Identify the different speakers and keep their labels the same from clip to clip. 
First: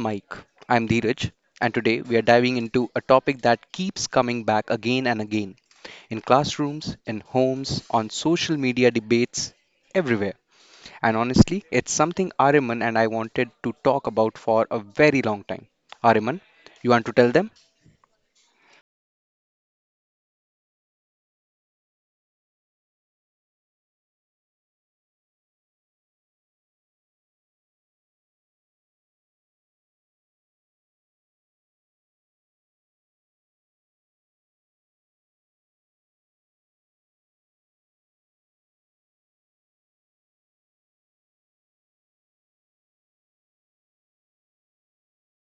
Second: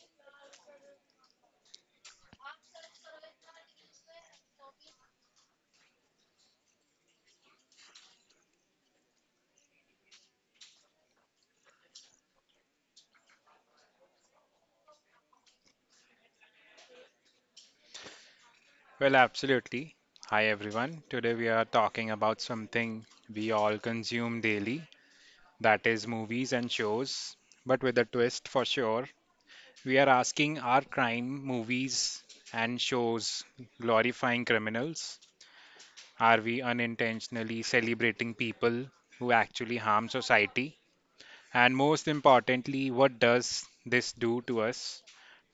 Speaker 1: Mike. I'm Dheeraj, and today we are diving into a topic that keeps coming back again and again in classrooms, in homes, on social media debates, everywhere. And honestly, it's something Ariman and I wanted to talk about for a very long time. Ariman, you want to tell them?
Speaker 2: Well, absolutely. Hi, everyone. Today we are talking about something we all consume daily, that is, movies and shows, but with a twist for sure. We are asking, are crime movies and shows glorifying criminals? Are we unintentionally celebrating people who actually harm society? And most importantly, what does this do to us,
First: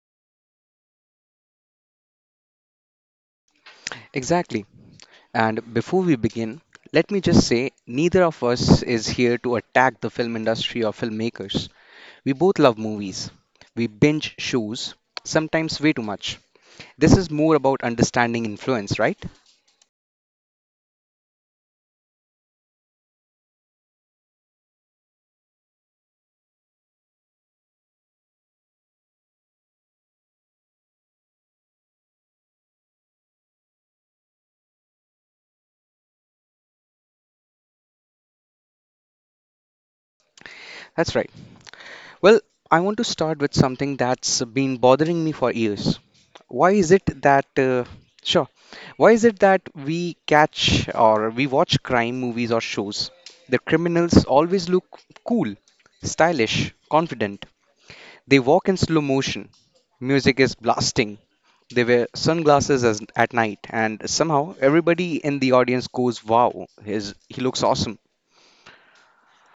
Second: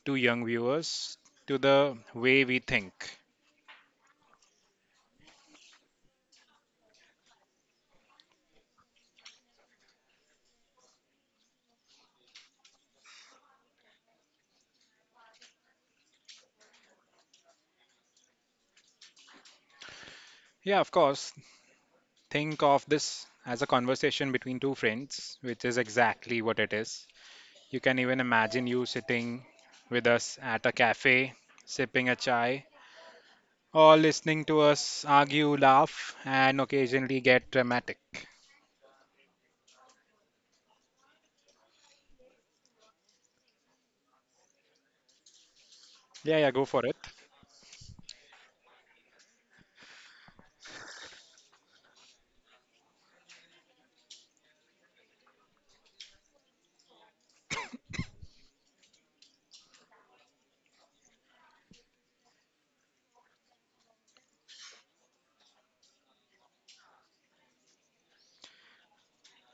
Speaker 2: to young viewers, to the way we think?
Speaker 1: Exactly. And before we begin, let me just say neither of us is here to attack the film industry or filmmakers. We both love movies. We binge shows, sometimes way too much. This is more about understanding influence, right?
Speaker 2: Yeah, of course. Think of this as a conversation between two friends, which is exactly what it is. You can even imagine you sitting with us at a cafe, sipping a chai, or listening to us argue, laugh, and occasionally get dramatic.
Speaker 1: That's right. Well, I want to start with something that's been bothering me for years.
Speaker 2: Yeah, yeah, go
Speaker 1: Why
Speaker 2: for
Speaker 1: is
Speaker 2: it.
Speaker 1: it that, uh, sure, why is it that we catch or we watch crime movies or shows? The criminals always look cool, stylish, confident. They walk in slow motion. Music is blasting. They wear sunglasses at night, and somehow everybody in the audience goes, "Wow, he looks awesome."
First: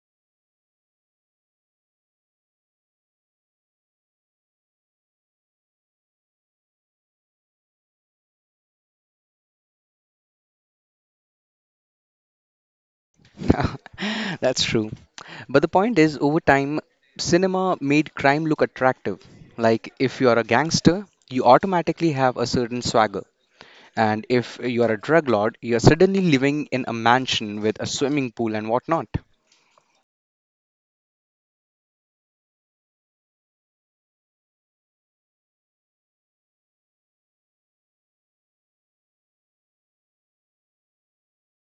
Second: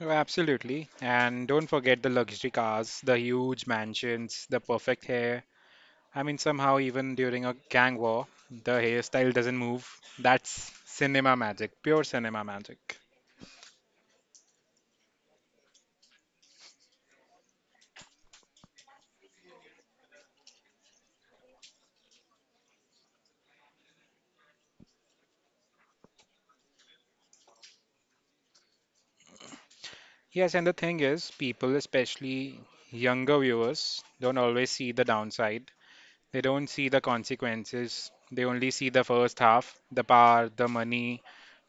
Speaker 2: Oh, absolutely. And don't forget the luxury cars, the huge mansions, the perfect hair. I mean, somehow, even during a gang war, the hairstyle doesn't move. That's cinema magic, pure cinema magic.
Speaker 1: That's true. But the point is, over time, cinema made crime look attractive. Like, if you are a gangster, you automatically have a certain swagger. And if you are a drug lord, you are suddenly living in a mansion with a swimming pool and whatnot.
Speaker 2: Yes, and the thing is, people, especially younger viewers, don't always see the downside. They don't see the consequences. They only see the first half, the power, the money,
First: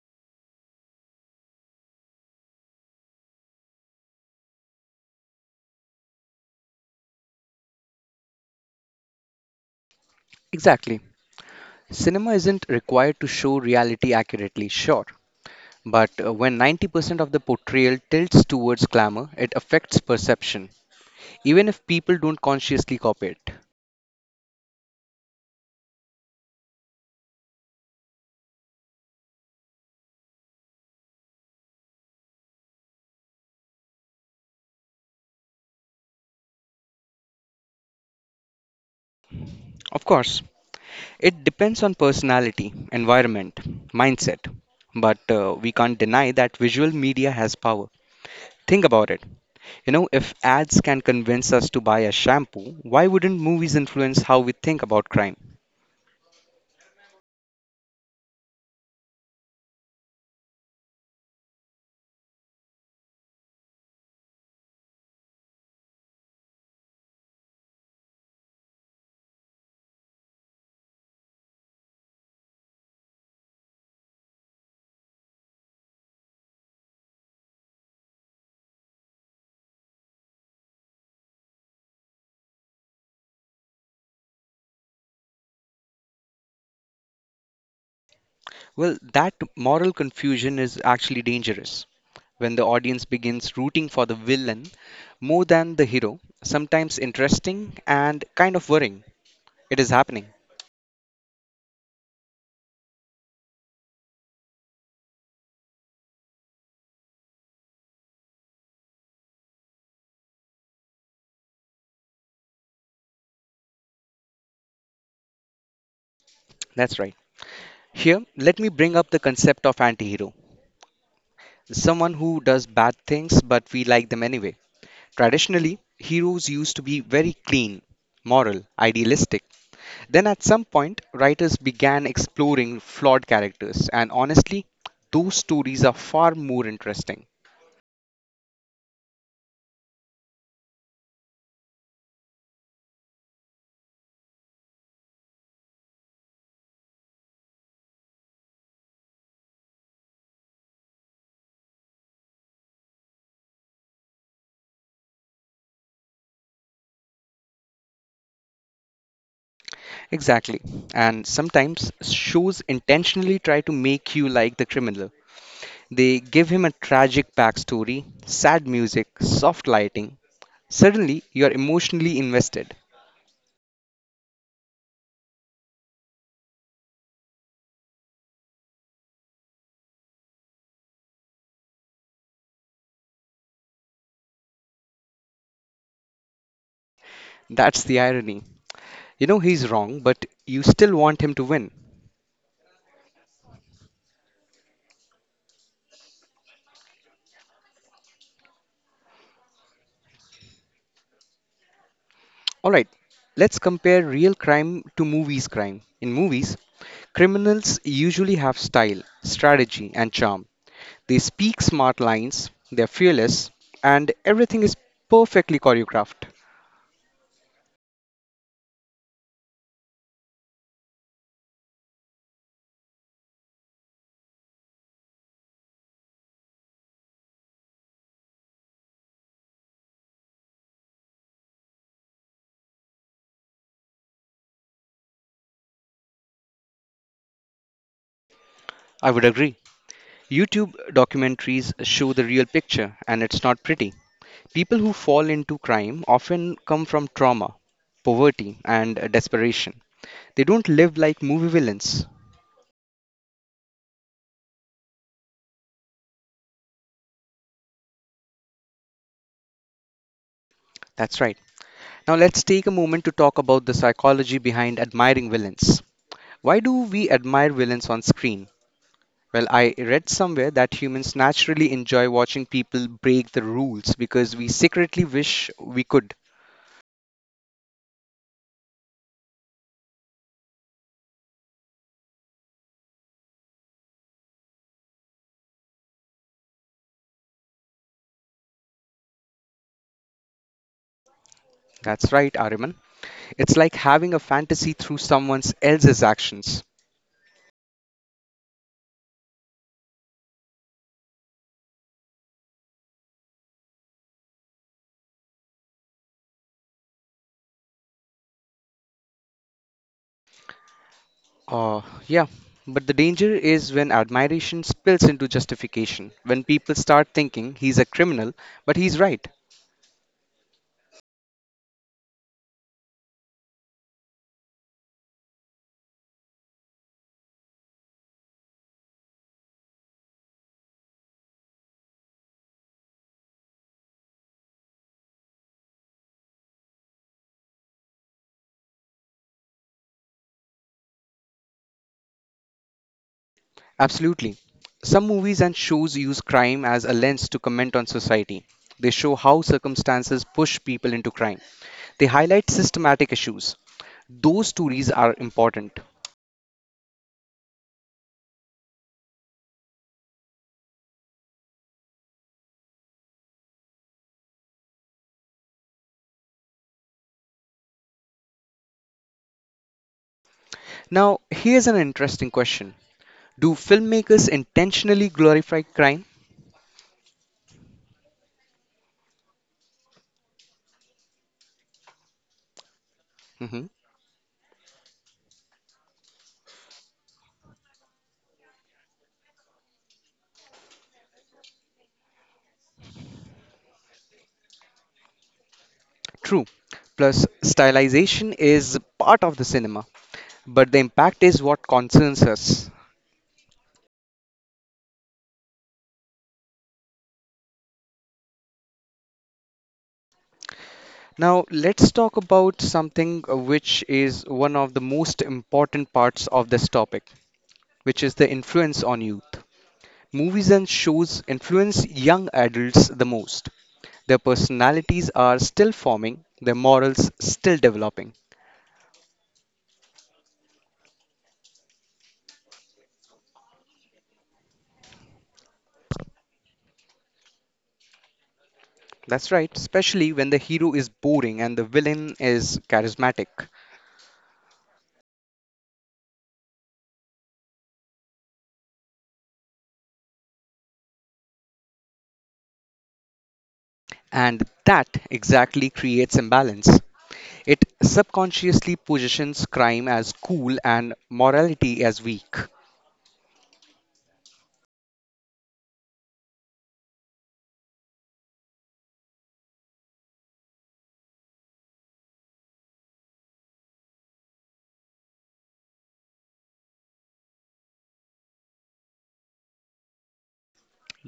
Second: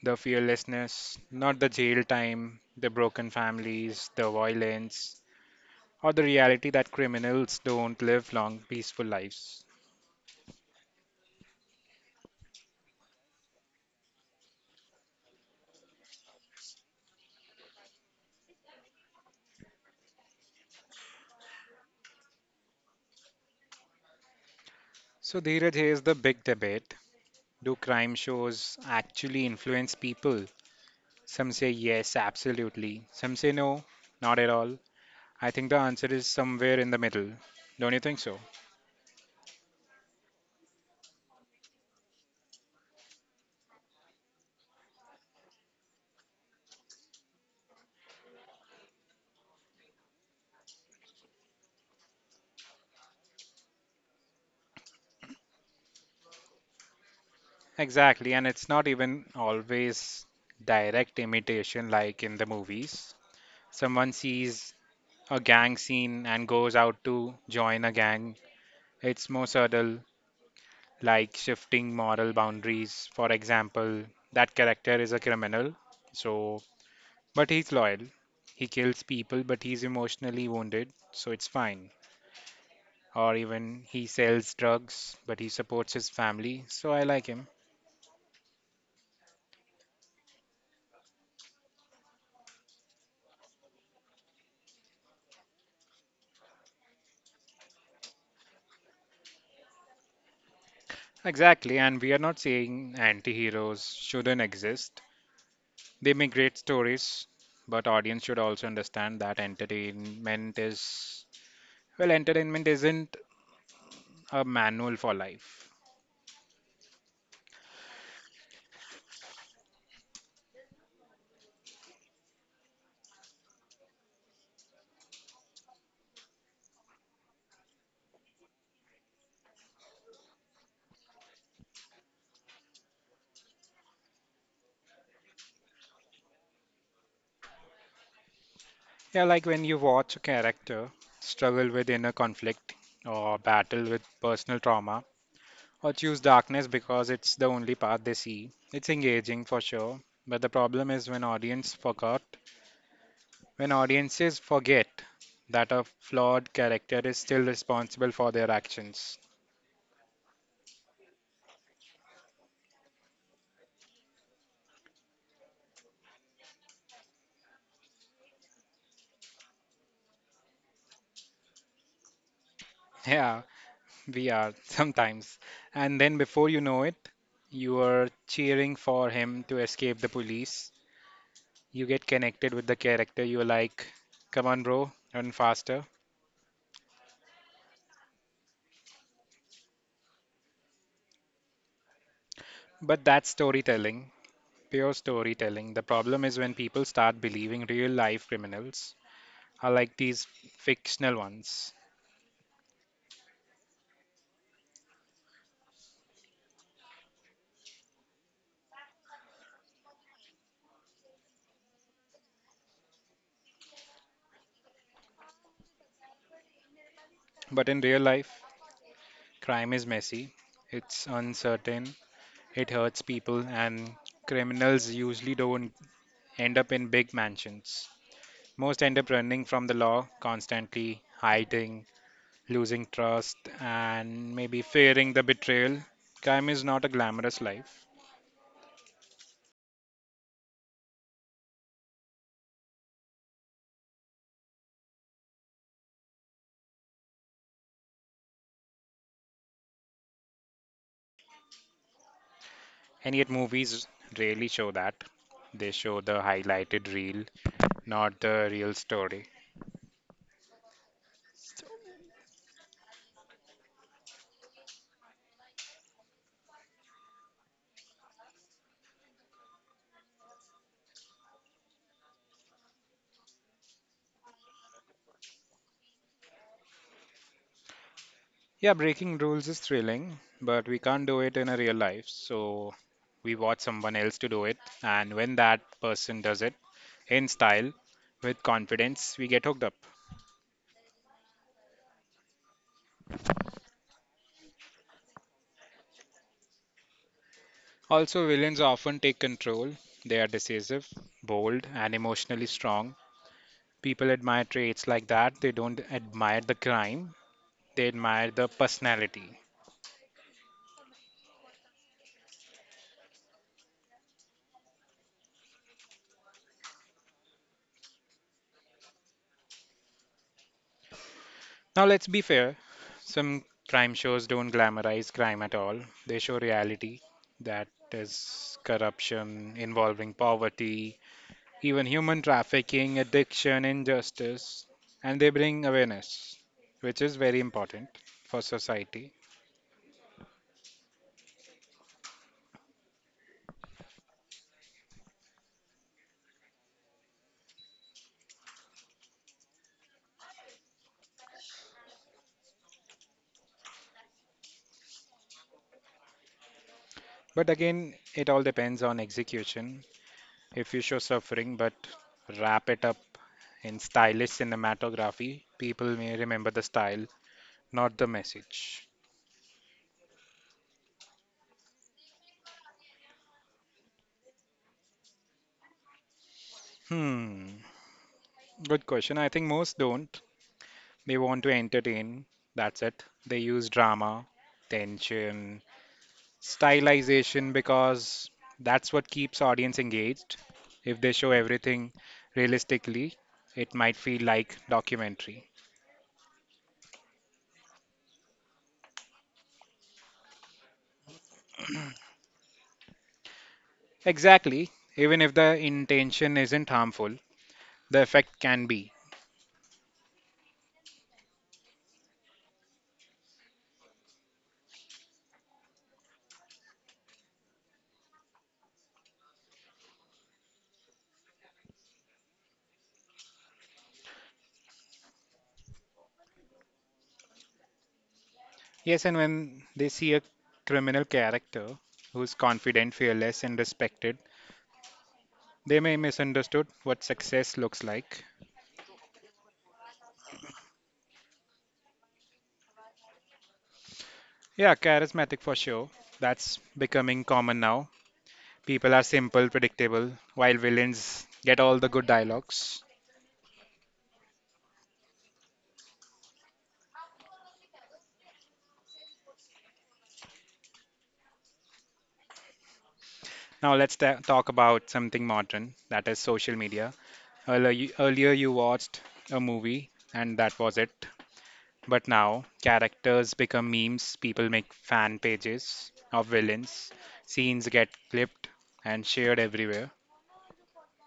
Speaker 2: the fearlessness, not the jail time, the broken families, the violence, or the reality that criminals don't live long, peaceful lives.
Speaker 1: Exactly. Cinema isn't required to show reality accurately, sure, but when 90% of the portrayal tilts towards glamour, it affects perception, even if people don't consciously copy it.
Speaker 2: So, Dheeraj, here's the big debate. Do crime shows actually influence people? Some say yes, absolutely. Some say no, not at all. I think the answer is somewhere in the middle. Don't you think so?
Speaker 1: Of course, it depends on personality, environment, mindset. But we can't deny that visual media has power. Think about it. If ads can convince us to buy a shampoo, why wouldn't movies influence how we think about crime?
Speaker 2: Exactly, and it's not even always direct imitation like in the movies. Someone sees a gang scene and goes out to join a gang. It's more subtle, like shifting moral boundaries. For example, that character is a criminal, so but he's loyal. He kills people, but he's emotionally wounded, so it's fine. Or even he sells drugs, but he supports his family, so I like him.
Speaker 1: Well, that moral confusion is actually dangerous when the audience begins rooting for the villain more than the hero. Sometimes interesting and kind of worrying. It is happening.
Speaker 2: Exactly, and we are not saying anti heroes shouldn't exist. They make great stories, but audience should also understand that entertainment isn't a manual for life.
Speaker 1: That's right. Here, let me bring up the concept of anti-hero. Someone who does bad things but we like them anyway. Traditionally, heroes used to be very clean, moral, idealistic. Then at some point, writers began exploring flawed characters and honestly, those stories are far more interesting.
Speaker 2: Yeah, like when you watch a character struggle with inner conflict or battle with personal trauma or choose darkness because it's the only path they see. It's engaging for sure, but the problem is when audiences forget that a flawed character is still responsible for their actions.
Speaker 1: Exactly. And sometimes shows intentionally try to make you like the criminal. They give him a tragic backstory, sad music, soft lighting. Suddenly, you're emotionally invested.
Speaker 2: Yeah, we are sometimes. And then before you know it, you are cheering for him to escape the police. You get connected with the character. You're like, come on, bro, run faster.
Speaker 1: That's the irony. You know he's wrong, but you still want him to win.
Speaker 2: But that's storytelling, pure storytelling. The problem is when people start believing real life criminals are like these fictional ones.
Speaker 1: Alright, let's compare real crime to movies' crime. In movies, criminals usually have style, strategy, and charm. They speak smart lines, they're fearless, and everything is perfectly choreographed.
Speaker 2: But in real life, crime is messy, it's uncertain, it hurts people, and criminals usually don't end up in big mansions. Most end up running from the law, constantly hiding, losing trust, and maybe fearing the betrayal. Crime is not a glamorous life,
Speaker 1: I would agree. YouTube documentaries show the real picture, and it's not pretty. People who fall into crime often come from trauma, poverty, and desperation. They don't live like movie villains.
Speaker 2: and yet movies rarely show that. They show the highlighted reel, not the real story.
Speaker 1: That's right. Now, let's take a moment to talk about the psychology behind admiring villains. Why do we admire villains on screen? Well, I read somewhere that humans naturally enjoy watching people break the rules because we secretly wish we could.
Speaker 2: Yeah, breaking rules is thrilling, but we can't do it in a real life. So we watch someone else to do it, and when that person does it, in style, with confidence, we get hooked up.
Speaker 1: That's right, Ariman. It's like having a fantasy through someone else's actions.
Speaker 2: Also, villains often take control. They are decisive, bold, and emotionally strong. People admire traits like that. They don't admire the crime, they admire the personality.
Speaker 1: Uh, yeah, but the danger is when admiration spills into justification, when people start thinking he's a criminal, but he's right.
Speaker 2: Now, let's be fair, some crime shows don't glamorize crime at all, they show reality, that is corruption involving poverty, even human trafficking, addiction, injustice, and they bring awareness, which is very important for society.
Speaker 1: Absolutely. Some movies and shows use crime as a lens to comment on society. They show how circumstances push people into crime. They highlight systematic issues. Those stories are important.
Speaker 2: But again, it all depends on execution. If you show suffering but wrap it up in stylish cinematography, people may remember the style, not the message.
Speaker 1: Now, here's an interesting question. Do filmmakers intentionally glorify crime?
Speaker 2: Hmm, good question. I think most don't. They want to entertain, that's it. They
Speaker 1: Mhm.
Speaker 2: use drama, tension, stylization because that's what keeps audience engaged. If they show everything realistically, it might feel like documentary.
Speaker 1: True. Plus, stylization is part of the cinema, but the impact is what concerns us.
Speaker 2: Exactly. Even if the intention isn't harmful, the effect can be.
Speaker 1: Now, let's talk about something which is one of the most important parts of this topic, which is the influence on youth. Movies and shows influence young adults the most. Their personalities are still forming, their morals still developing.
Speaker 2: Yes, and when they see a criminal character who's confident, fearless, and respected, they may misunderstood what success looks like.
Speaker 1: That's right, especially when the hero is boring and the villain is charismatic.
Speaker 2: Yeah, charismatic for sure. That's becoming common now. People are simple, predictable, while villains get all the good dialogues.
Speaker 1: And that exactly creates imbalance. It subconsciously positions crime as cool and morality as weak.
Speaker 2: Now let's ta talk about something modern, that is social media. Earlier you watched a movie and that was it. But now characters become memes, people make fan pages of villains, scenes get clipped and shared everywhere.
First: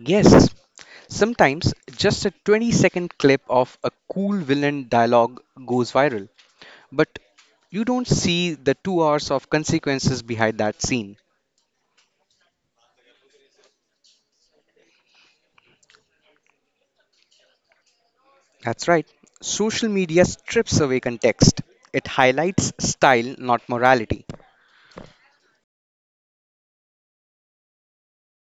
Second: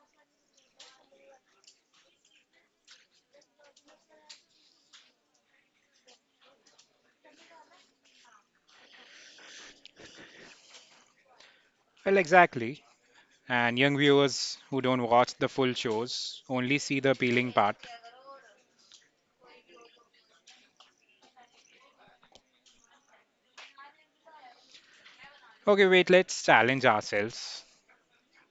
Speaker 1: Yes, sometimes just a 20-second clip of a cool villain dialogue goes viral, but you don't see the 2 hours of consequences behind that scene.
Speaker 2: Well, exactly. And young viewers who don't watch the full shows only see the appealing part.
Speaker 1: That's right, social media strips away context, it highlights style, not morality.
Speaker 2: Okay, wait, let's challenge ourselves.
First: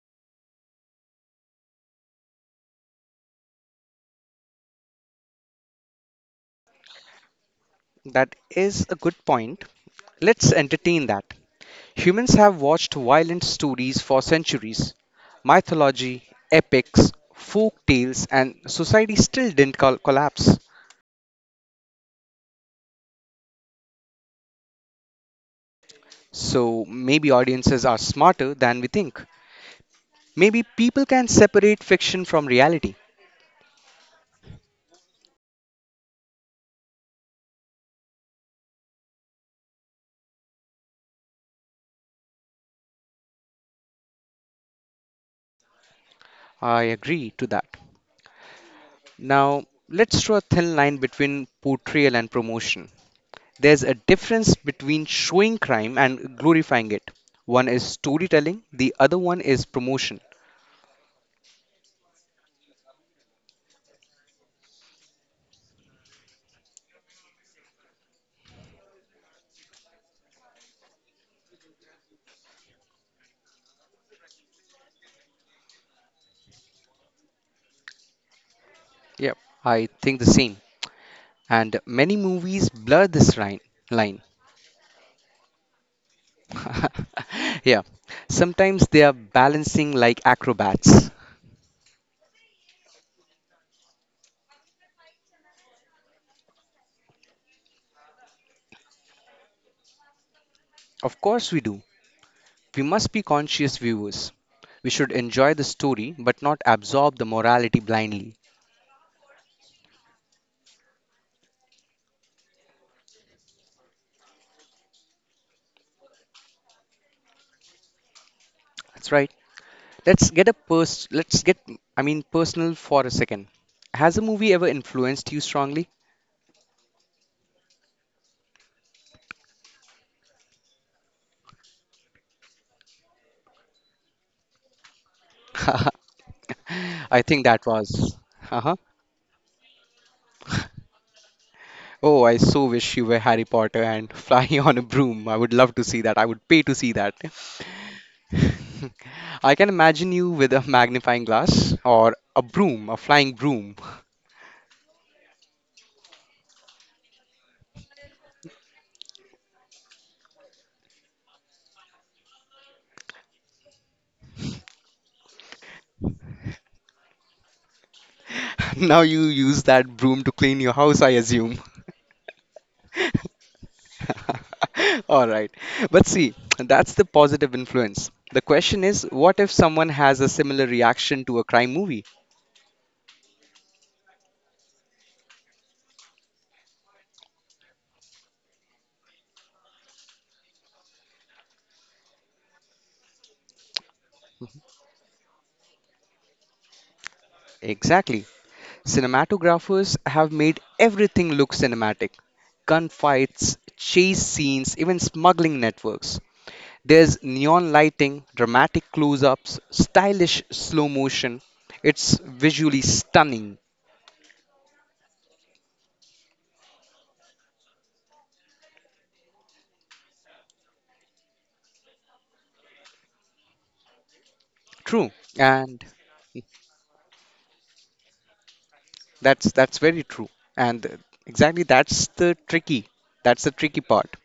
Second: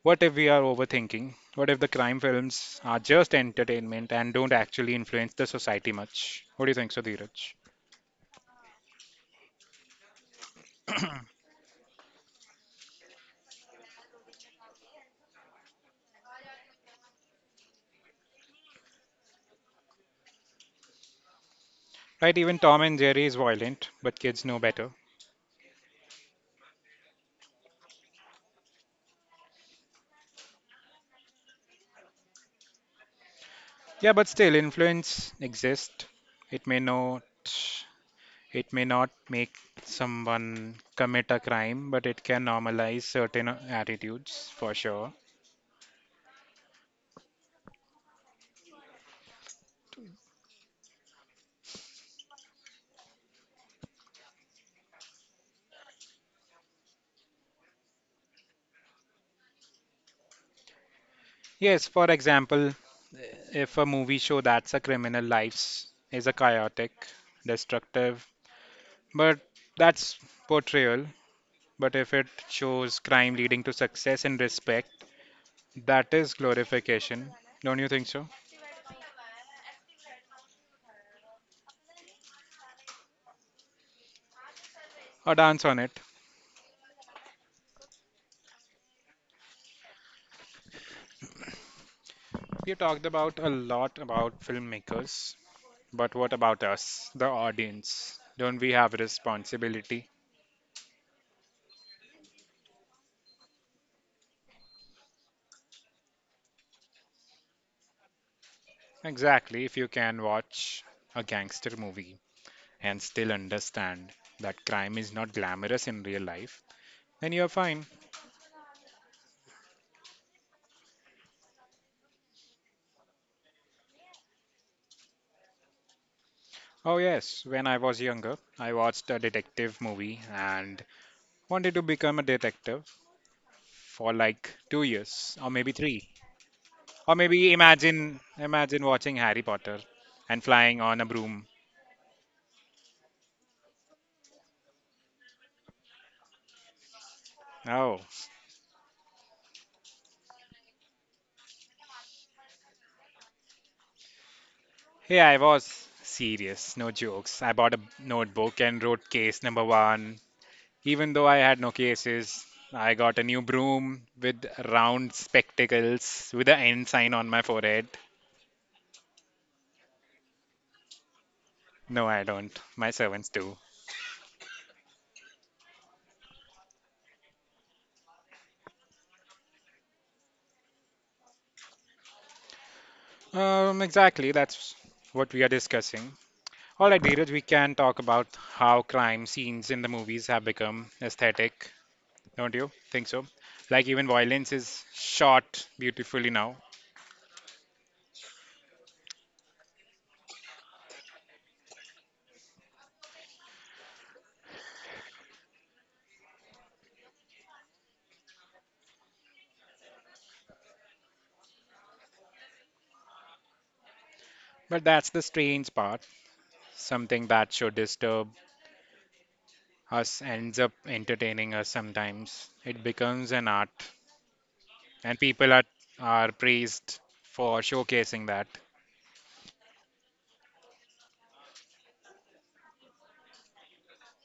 Speaker 2: What if we are overthinking? What if the crime films are just entertainment and don't actually influence the society much? What do you think, Sudhiraj?
Speaker 1: That is a good point. Let's entertain that. Humans have watched violent stories for centuries. Mythology, epics, folk tales, and society still didn't collapse.
Speaker 2: Right, even Tom and Jerry is violent, but kids know better.
Speaker 1: So maybe audiences are smarter than we think. Maybe people can separate fiction from reality.
Speaker 2: Yeah, but still, influence exists. It may not, it may not make someone commit a crime, but it can normalize certain attitudes for sure.
Speaker 1: I agree to that. Now, let's draw a thin line between portrayal and promotion. There's a difference between showing crime and glorifying it. One is storytelling, the other one is promotion.
Speaker 2: Yes, for example, if a movie show that's a criminal lives is a chaotic, destructive, but that's portrayal. But if it shows crime leading to success and respect, that is glorification. Don't you think so?
Speaker 1: Yep, I think the same, and many movies blur this line.
Speaker 2: A dance on it.
Speaker 1: Yeah, sometimes they are balancing like acrobats.
Speaker 2: You talked about a lot about filmmakers, but what about us, the audience? Don't we have a responsibility?
Speaker 1: Of course, we do. We must be conscious viewers. We should enjoy the story but not absorb the morality blindly.
Speaker 2: Exactly, if you can watch a gangster movie and still understand that crime is not glamorous in real life, then you're fine.
Speaker 1: That's right. Let's get personal for a second. Has a movie ever influenced you strongly?
Speaker 2: Oh, yes, when I was younger, I watched a detective movie and wanted to become a detective for like 2 years or maybe three. Or
Speaker 1: I think
Speaker 2: maybe
Speaker 1: that was. Uh-huh.
Speaker 2: imagine watching Harry Potter and flying on a broom.
Speaker 1: Oh, I so wish you were Harry Potter and flying on a broom. I would love to see that. I would pay to see that.
Speaker 2: Oh.
Speaker 1: I can imagine you with a magnifying glass or a broom, a flying broom.
Speaker 2: Yeah, I was serious, no jokes. I bought a notebook and wrote case number one. Even though I had no cases, I got a new broom with round spectacles with an N sign on my forehead.
Speaker 1: Now you use that broom to clean your house, I assume.
Speaker 2: No, I don't. My servants do.
Speaker 1: All right. But see, that's the positive influence. The question is, what if someone has a similar reaction to a crime movie?
Speaker 2: Exactly. That's what we are discussing. All right, Dheeraj, we can talk about how crime scenes in the movies have become aesthetic, don't you think so? Like even violence is shot beautifully now.
Speaker 1: Exactly. Cinematographers have made everything look cinematic: gunfights, chase scenes, even smuggling networks. There's neon lighting, dramatic close ups, stylish slow motion. It's visually stunning.
Speaker 2: But that's the strange part. Something that should disturb us ends up entertaining us sometimes. It becomes an art,
Speaker 1: True.
Speaker 2: and
Speaker 1: And
Speaker 2: are praised for showcasing that.
Speaker 1: that's very true. And exactly That's the tricky part.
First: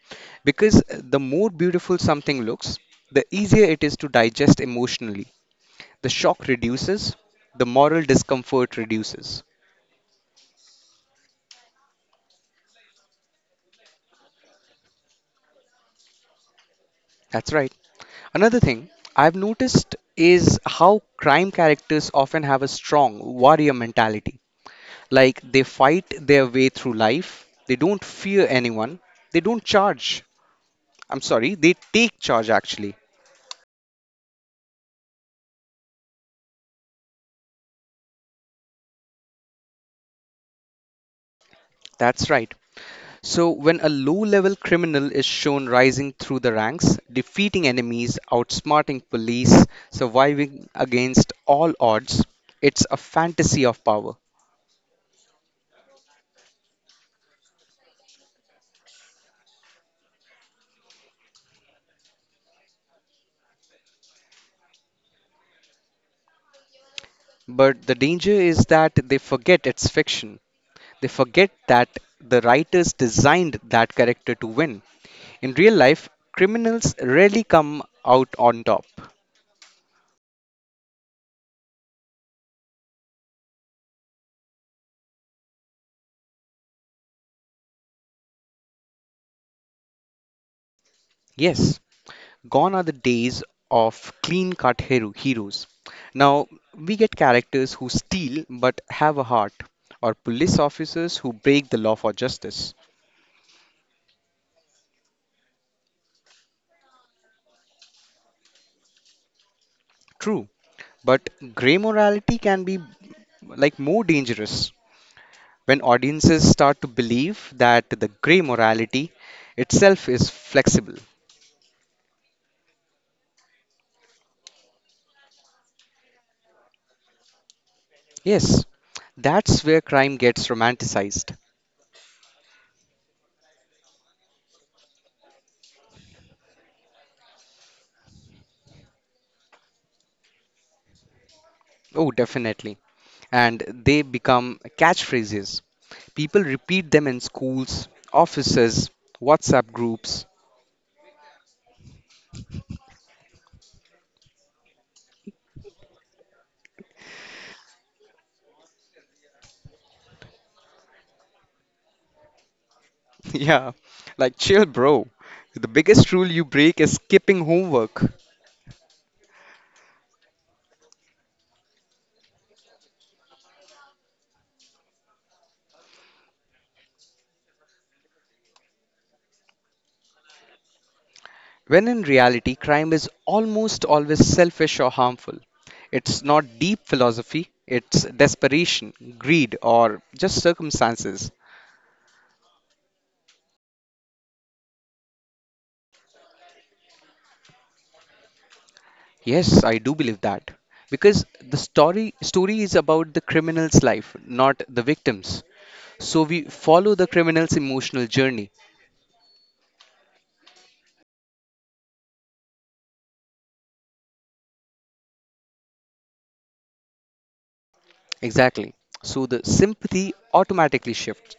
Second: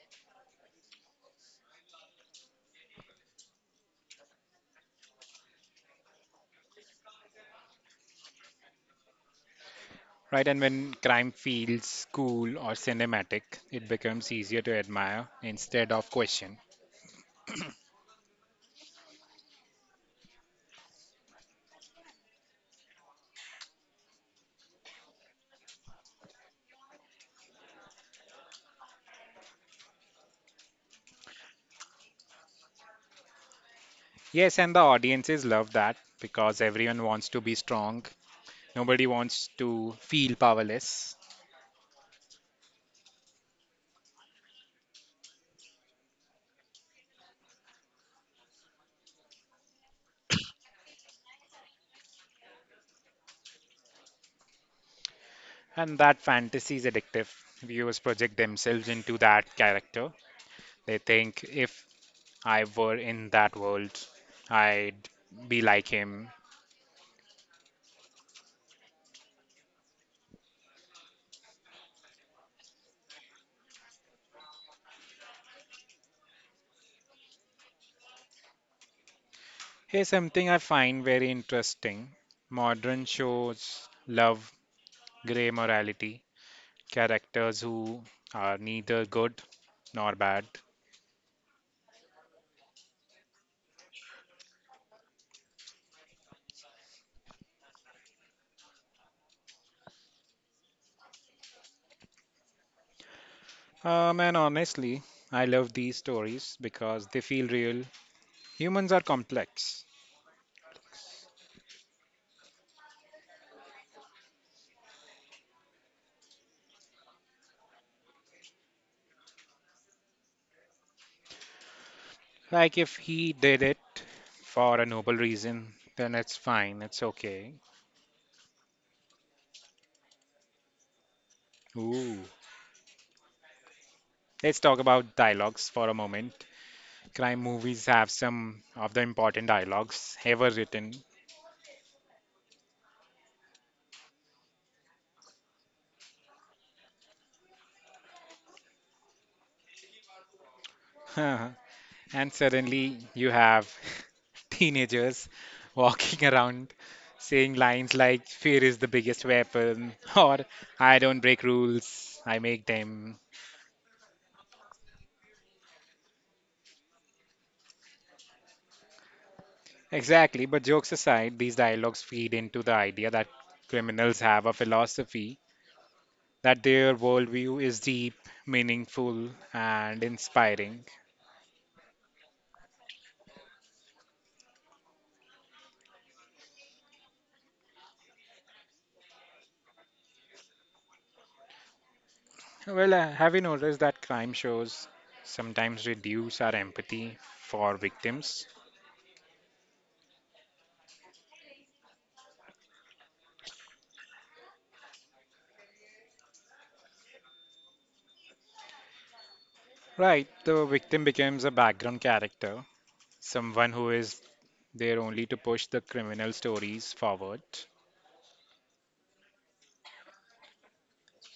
Speaker 1: Because the more beautiful something looks, the easier it is to digest emotionally. The shock reduces, the moral discomfort reduces.
Speaker 2: Right, and when crime feels cool or cinematic, it becomes easier to admire instead of question.
Speaker 1: That's right. Another thing I've noticed is how crime characters often have a strong warrior mentality. Like they fight their way through life, they don't fear anyone, they don't charge. I'm sorry, they take charge actually.
Speaker 2: Yes, and the audiences love that because everyone wants to be strong. Nobody wants to feel powerless.
Speaker 1: That's right. So, when a low level criminal is shown rising through the ranks, defeating enemies, outsmarting police, surviving against all odds, it's a fantasy of power.
Speaker 2: And that fantasy is addictive. Viewers project themselves into that character. They think if I were in that world, I'd be like him.
Speaker 1: But the danger is that they forget it's fiction. They forget that the writers designed that character to win. In real life, criminals rarely come out on top.
Speaker 2: Here's something I find very interesting, modern shows love gray morality, characters who are neither good nor bad.
Speaker 1: Yes, gone are the days of clean cut heroes. Now we get characters who steal but have a heart, or police officers who break the law for justice.
Speaker 2: And honestly, I love these stories because they feel real. Humans are complex.
Speaker 1: True, but grey morality can be like more dangerous when audiences start to believe that the grey morality itself is flexible.
Speaker 2: Like, if he did it for a noble reason, then it's fine, it's okay.
Speaker 1: Yes, that's where crime gets romanticized.
Speaker 2: Ooh. Let's talk about dialogues for a moment. Crime movies have some of the important dialogues ever written.
Speaker 1: Oh, definitely. And they become catchphrases. People repeat them in schools, offices, WhatsApp groups.
Speaker 2: And suddenly you have teenagers walking around saying lines like fear is the biggest weapon or I don't break rules, I make them.
Speaker 1: Yeah, like chill, bro. The biggest rule you break is skipping homework.
Speaker 2: Exactly, but jokes aside, these dialogues feed into the idea that criminals have a philosophy, that their worldview is deep, meaningful, and inspiring.
Speaker 1: When in reality, crime is almost always selfish or harmful. It's not deep philosophy, it's desperation, greed, or just circumstances.
Speaker 2: Have you noticed that crime shows sometimes reduce our empathy for victims?
Speaker 1: Yes, I do believe that. Because the story is about the criminal's life, not the victims. So we follow the criminal's emotional journey.
Speaker 2: Right, the victim becomes a background character, someone who is there only to push the criminal stories forward.
Speaker 1: Exactly. So the sympathy automatically shifts.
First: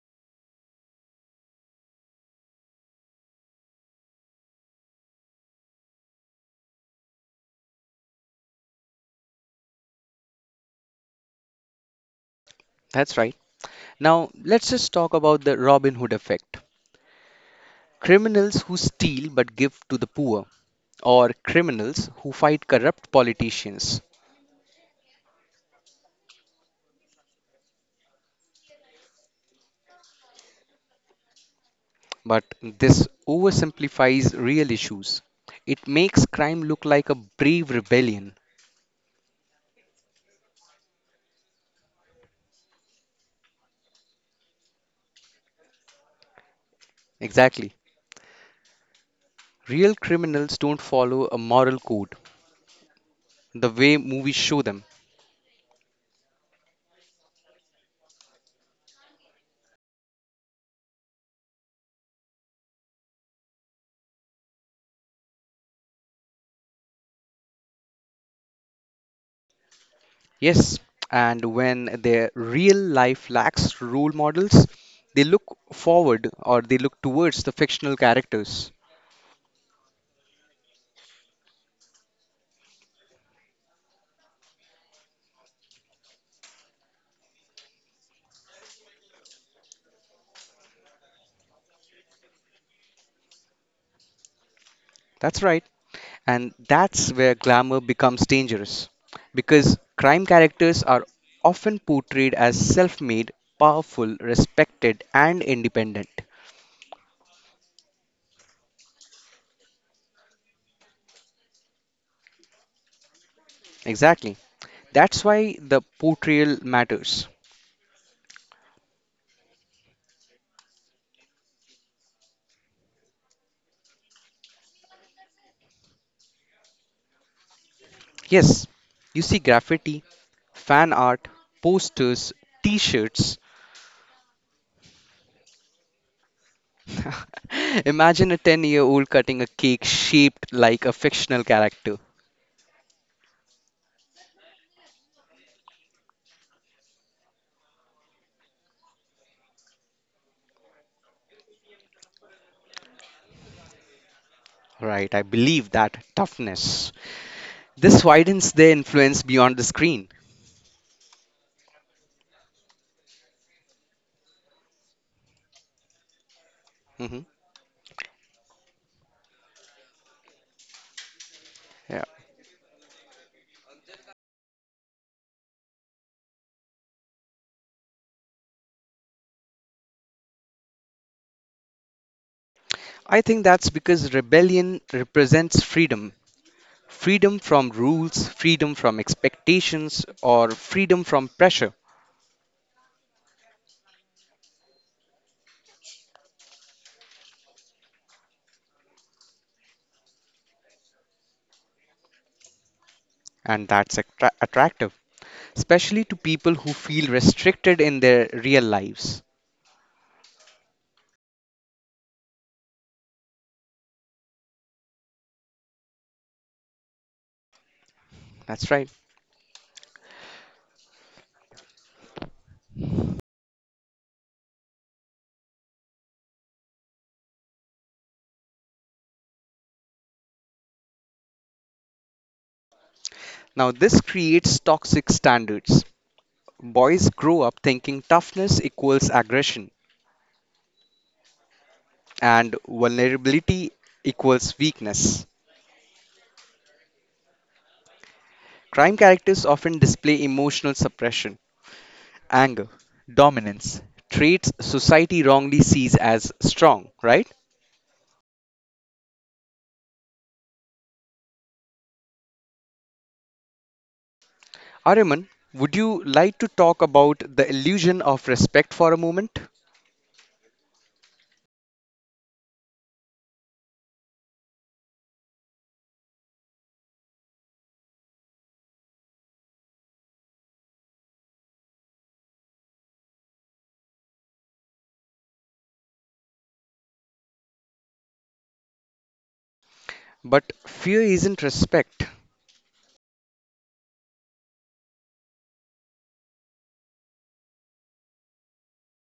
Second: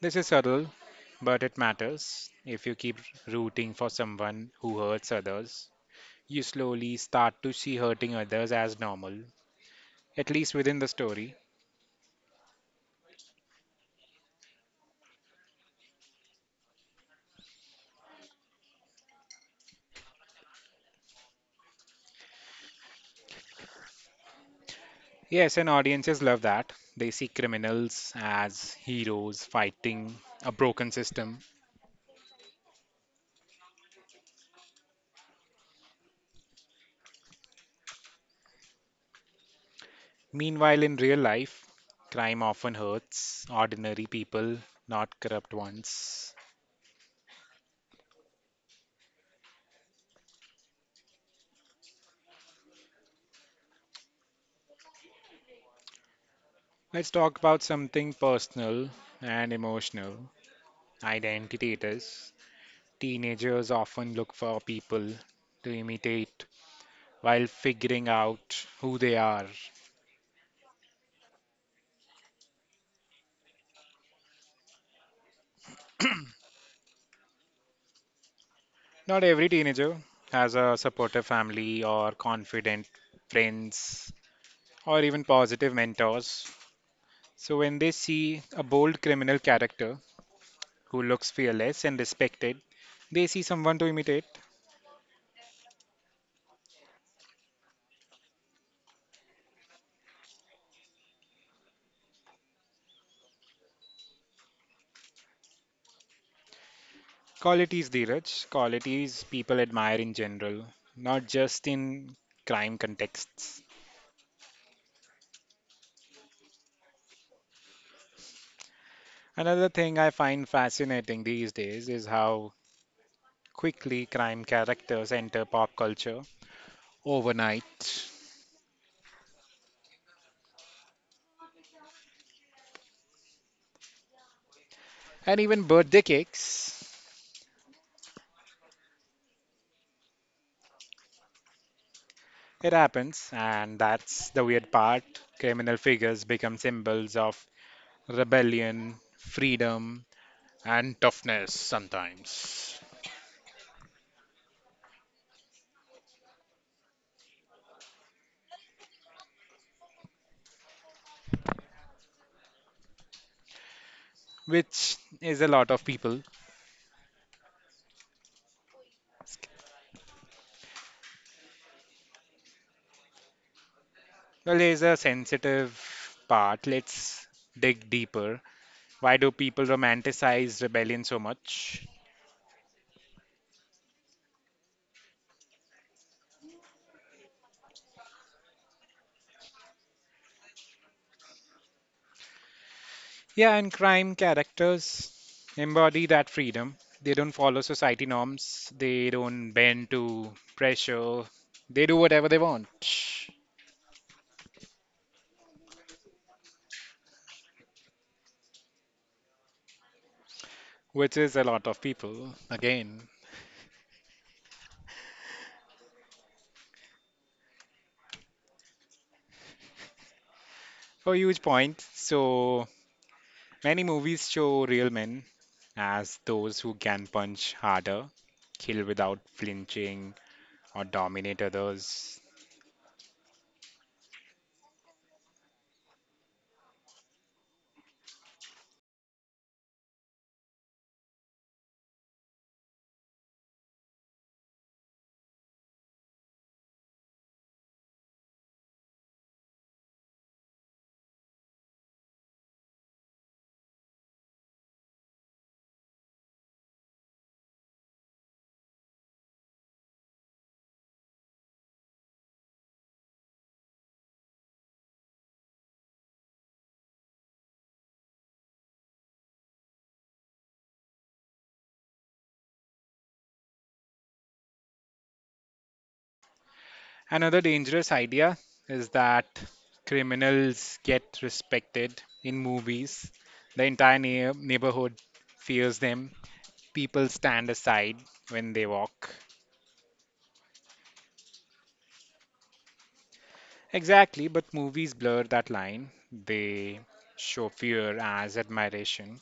Speaker 2: This is subtle, but it matters. If you keep rooting for someone who hurts others, you slowly start to see hurting others as normal, at least within the story.
Speaker 1: That's right. Now, let's just talk about the Robin Hood effect. Criminals who steal but give to the poor, or criminals who fight corrupt politicians.
Speaker 2: Yes, and audiences love that. They see criminals as heroes fighting a broken system.
Speaker 1: But this oversimplifies real issues. It makes crime look like a brave rebellion.
Speaker 2: Meanwhile, in real life, crime often hurts ordinary people, not corrupt ones.
Speaker 1: Exactly. Real criminals don't follow a moral code the way movies show them.
Speaker 2: Let's talk about something personal and emotional identity. It is. Teenagers often look for people to imitate while figuring out who they are.
Speaker 1: Yes, and when their real life lacks role models, they look forward or they look towards the fictional characters.
Speaker 2: Not every teenager has a supportive family or confident friends or even positive mentors. So when they see a bold criminal character who looks fearless and respected, they see someone to imitate.
Speaker 1: That's right. And that's where glamour becomes dangerous because crime characters are often portrayed as self made, powerful, respected, and independent.
Speaker 2: Qualities, Dheeraj, qualities people admire in general, not just in crime contexts.
Speaker 1: Exactly. That's why the portrayal matters.
Speaker 2: Another thing I find fascinating these days is how quickly crime characters enter pop culture overnight,
Speaker 1: Yes, you see graffiti, fan art, posters, t shirts.
Speaker 2: and even birthday cakes.
Speaker 1: Imagine a 10-year-old cutting a cake shaped like a fictional character.
Speaker 2: It happens, and that's the weird part. Criminal figures become symbols of rebellion, freedom, and toughness sometimes.
Speaker 1: Right, I believe that toughness. This widens their influence beyond the screen.
Speaker 2: Which is a lot of people.
Speaker 1: Hmm. Yeah.
Speaker 2: Well, there's a sensitive part. Let's dig deeper. Why do people romanticize rebellion so much?
Speaker 1: I think that's because rebellion represents freedom, freedom from rules, freedom from expectations, or freedom from pressure.
Speaker 2: Yeah, and crime characters embody that freedom. They don't follow society norms, they don't bend to pressure, they do whatever they want,
Speaker 1: And that's attractive, especially to people who feel restricted in their real lives.
Speaker 2: which is a lot of people, again.
Speaker 1: That's right.
Speaker 2: A huge point. So many movies show real men as those who can punch harder, kill without flinching, or dominate others.
Speaker 1: Now, this creates toxic standards. Boys grow up thinking toughness equals aggression and vulnerability equals weakness. Crime characters often display emotional suppression, anger, dominance, traits society wrongly sees as strong, right? Ariman, would you like to talk about the illusion of respect for a moment?
Speaker 2: Another dangerous idea is that criminals get respected in movies. The entire neighborhood fears them. People stand aside when they walk.
Speaker 1: But fear isn't respect.
Speaker 2: Exactly, but movies blur that line. They show fear as admiration.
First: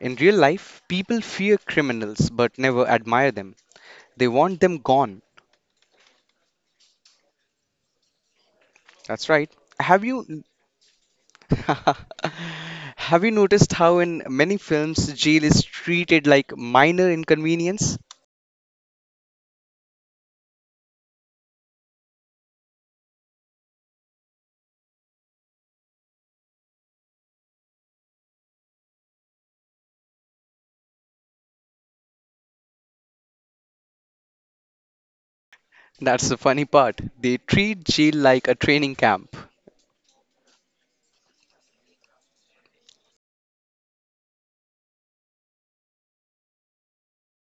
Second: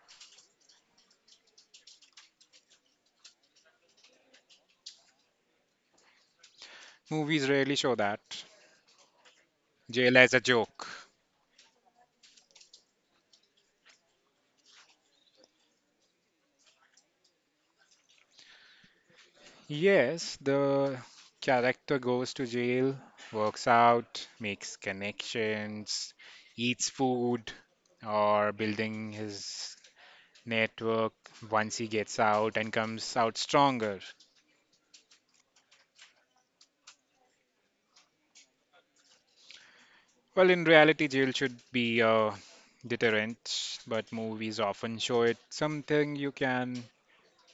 Speaker 1: In real life, people fear criminals but never admire them. They want them gone.
Speaker 2: Movies rarely show that.
Speaker 1: That's right. Have
Speaker 2: Jail as a
Speaker 1: you
Speaker 2: joke.
Speaker 1: Have you noticed how in many films jail is treated like minor inconvenience?
Speaker 2: Yes, the character goes to jail, works out, makes connections, eats food, or building his network once he gets out and comes out stronger.
Speaker 1: That's the funny part. They treat jail like a training camp.
Speaker 2: Well, in reality, jail should be a deterrent, but movies often show it something you can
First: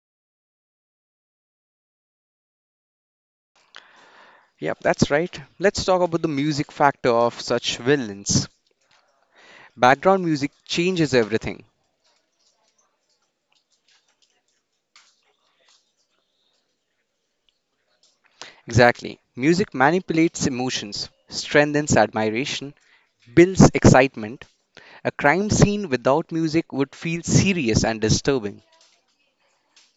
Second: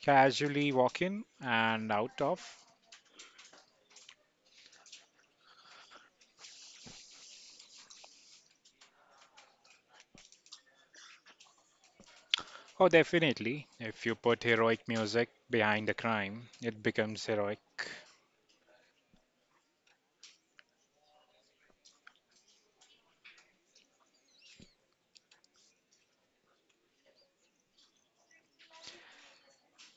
Speaker 2: casually walk in and out of.
Speaker 1: Yep, that's right. Let's talk about the music factor of such villains. Background music changes everything.
Speaker 2: Oh, definitely. If you put heroic music behind the crime, it becomes heroic.
Speaker 1: Exactly. Music manipulates emotions, strengthens admiration, builds excitement. A crime scene without music would feel serious and disturbing.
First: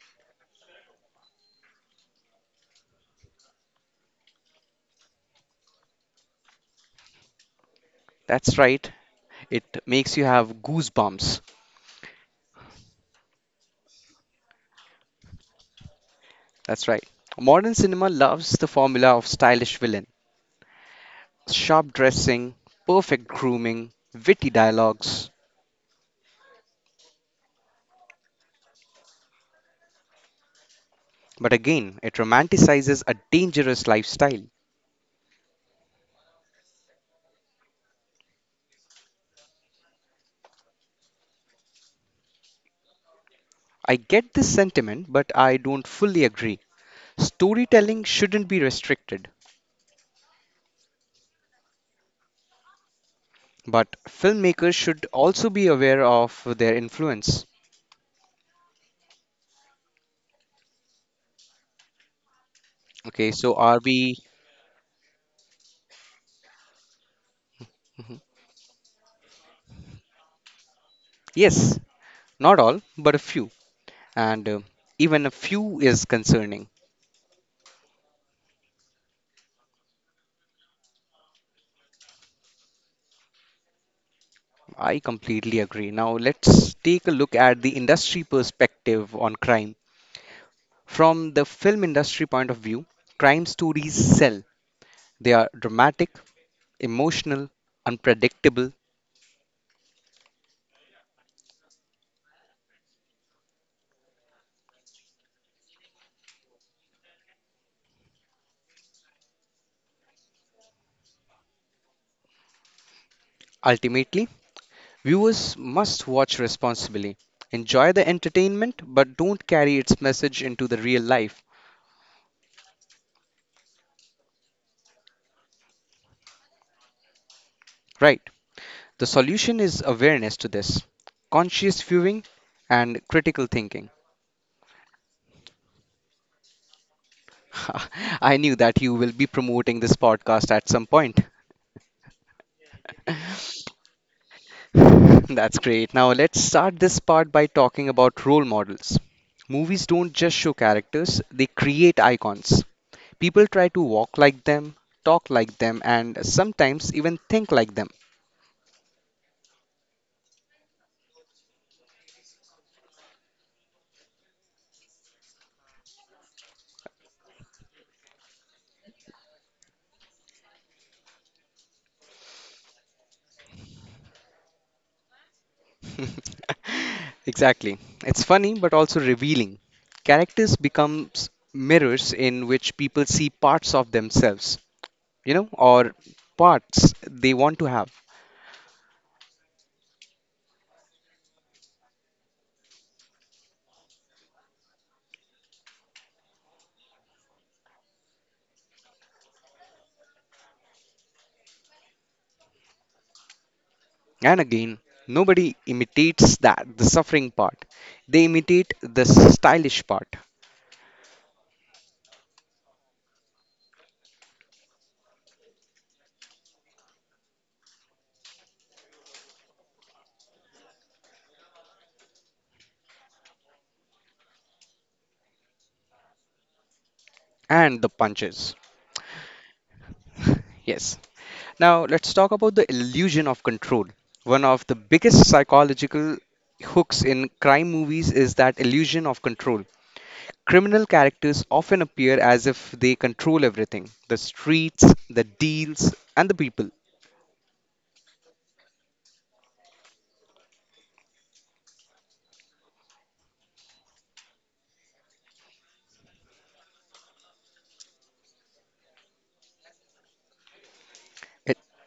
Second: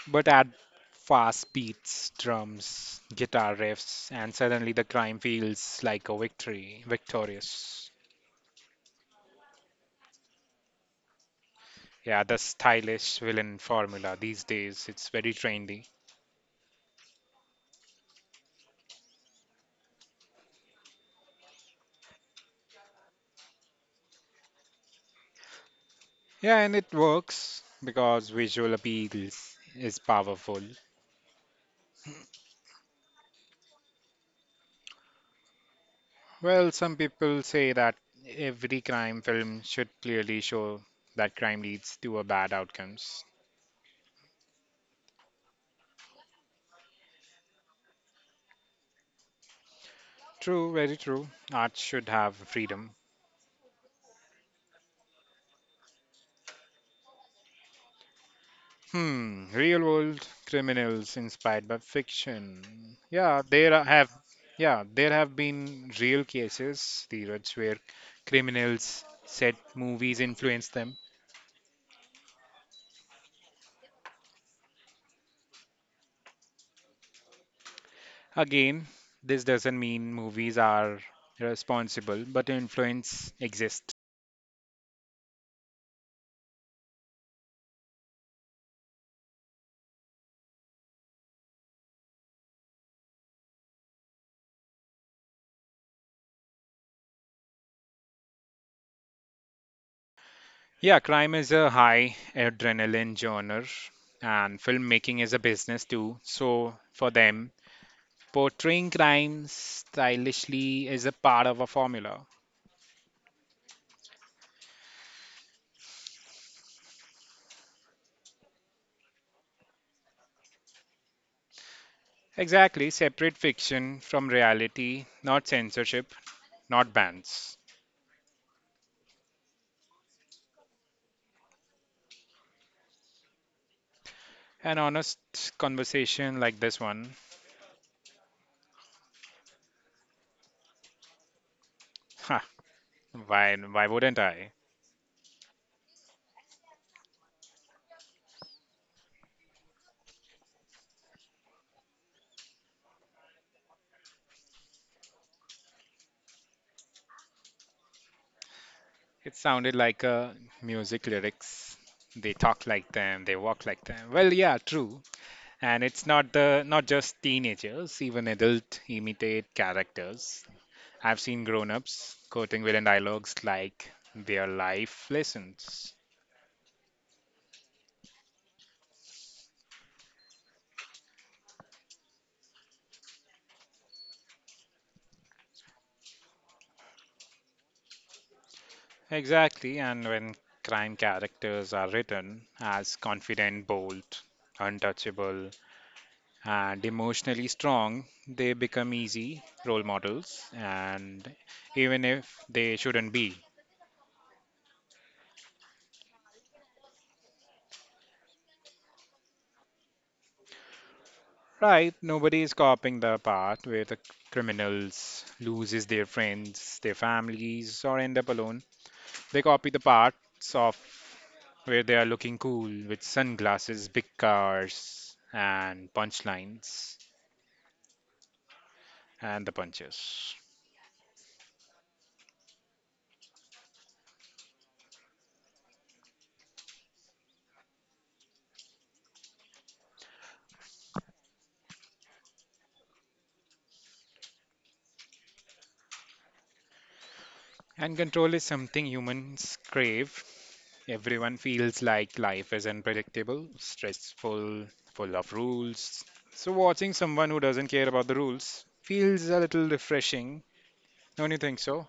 Speaker 2: But add fast beats, drums, guitar riffs, and suddenly the crime feels like a victory, victorious.
Speaker 1: That's right. It makes you have goosebumps.
Speaker 2: Yeah, the stylish villain formula these days, it's very trendy.
Speaker 1: That's right. Modern cinema loves the formula of stylish villain, sharp dressing, perfect grooming, witty dialogues.
Speaker 2: Yeah, and it works because visual appeal is powerful.
Speaker 1: But again, it romanticizes a dangerous lifestyle.
Speaker 2: Well, some people say that every crime film should clearly show that crime leads to a bad outcomes.
Speaker 1: I get this sentiment, but I don't fully agree. Storytelling shouldn't be restricted,
Speaker 2: True, very true. Art should have freedom.
Speaker 1: but filmmakers should also be aware of their influence.
Speaker 2: Hmm, real world criminals inspired by fiction.
Speaker 1: Okay, so are we.
Speaker 2: Yeah, there have been real cases, Dheeraj, where
Speaker 1: Mhm.
Speaker 2: criminals said movies influenced them.
Speaker 1: Yes, not all, but a few. And even a few is concerning.
Speaker 2: Again, this doesn't mean movies are responsible, but influence exists.
Speaker 1: I completely agree. Now, let's take a look at the industry perspective on crime. From the film industry point of view, crime stories sell. They are dramatic, emotional, unpredictable.
Speaker 2: Yeah, crime is a high adrenaline genre, and filmmaking is a business too. So for them, portraying crime stylishly is a part of a formula.
Speaker 1: Ultimately, viewers must watch responsibly. Enjoy the entertainment, but don't carry its message into the real life.
Speaker 2: Exactly, separate fiction from reality, not censorship, not bans.
Speaker 1: Right. The solution is awareness to this, conscious viewing, and critical thinking.
Speaker 2: An honest conversation like this one.
Speaker 1: I knew that you will be promoting this podcast at some point.
Speaker 2: Ha, why, why wouldn't I?
Speaker 1: That's great. Now let's start this part by talking about role models. Movies don't just show characters, they create icons. People try to walk like them, talk like them, and sometimes even think like them.
Speaker 2: It sounded like music lyrics. They talk like them, they walk like them. Well, yeah, true. And it's not the not just teenagers, even adult imitate characters. I've seen grown-ups quoting villain dialogues like their life lessons.
Speaker 1: Exactly. It's funny but also revealing. Characters become mirrors in which people see parts of themselves, you know, or parts they want to have.
Speaker 2: Exactly, and when crime characters are written as confident, bold, untouchable, and emotionally strong, they become easy role models, and even if they shouldn't be.
Speaker 1: And again, nobody imitates that, the suffering part. They imitate the stylish part
Speaker 2: Right, nobody is copying the part where the criminals loses their friends, their families, or end up alone. They copy the parts of where they are looking cool with sunglasses, big cars, and punchlines.
Speaker 1: and the punches.
Speaker 2: And the punches.
Speaker 1: Yes. Now, let's talk about the illusion of control. One of the biggest psychological hooks in crime movies is that illusion of control. Criminal characters often appear as if they control everything, the streets, the deals, and the people.
Speaker 2: And control is something humans crave. Everyone feels like life is unpredictable, stressful, full of rules. So, watching someone who doesn't care about the rules feels a little refreshing, don't you think so?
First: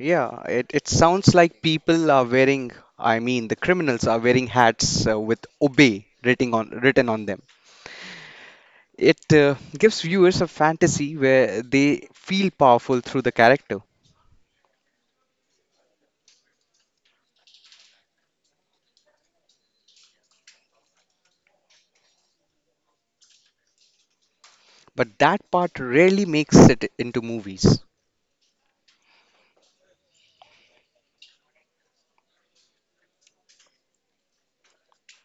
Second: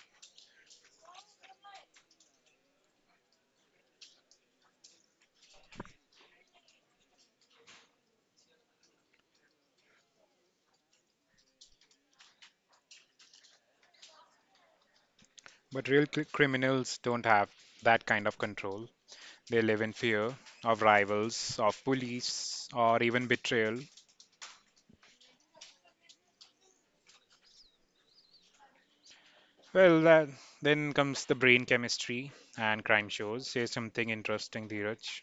Speaker 1: Yeah, it sounds like people are wearing, I mean, the criminals are wearing hats with obey written on them. It gives viewers a fantasy where they feel powerful through the character,
Speaker 2: But real criminals don't have that kind of control. They live in fear of rivals, of police, or even betrayal.
Speaker 1: but that part rarely makes it into movies.
Speaker 2: Well, that, then comes the brain chemistry and crime shows. Say something interesting, Dheeraj.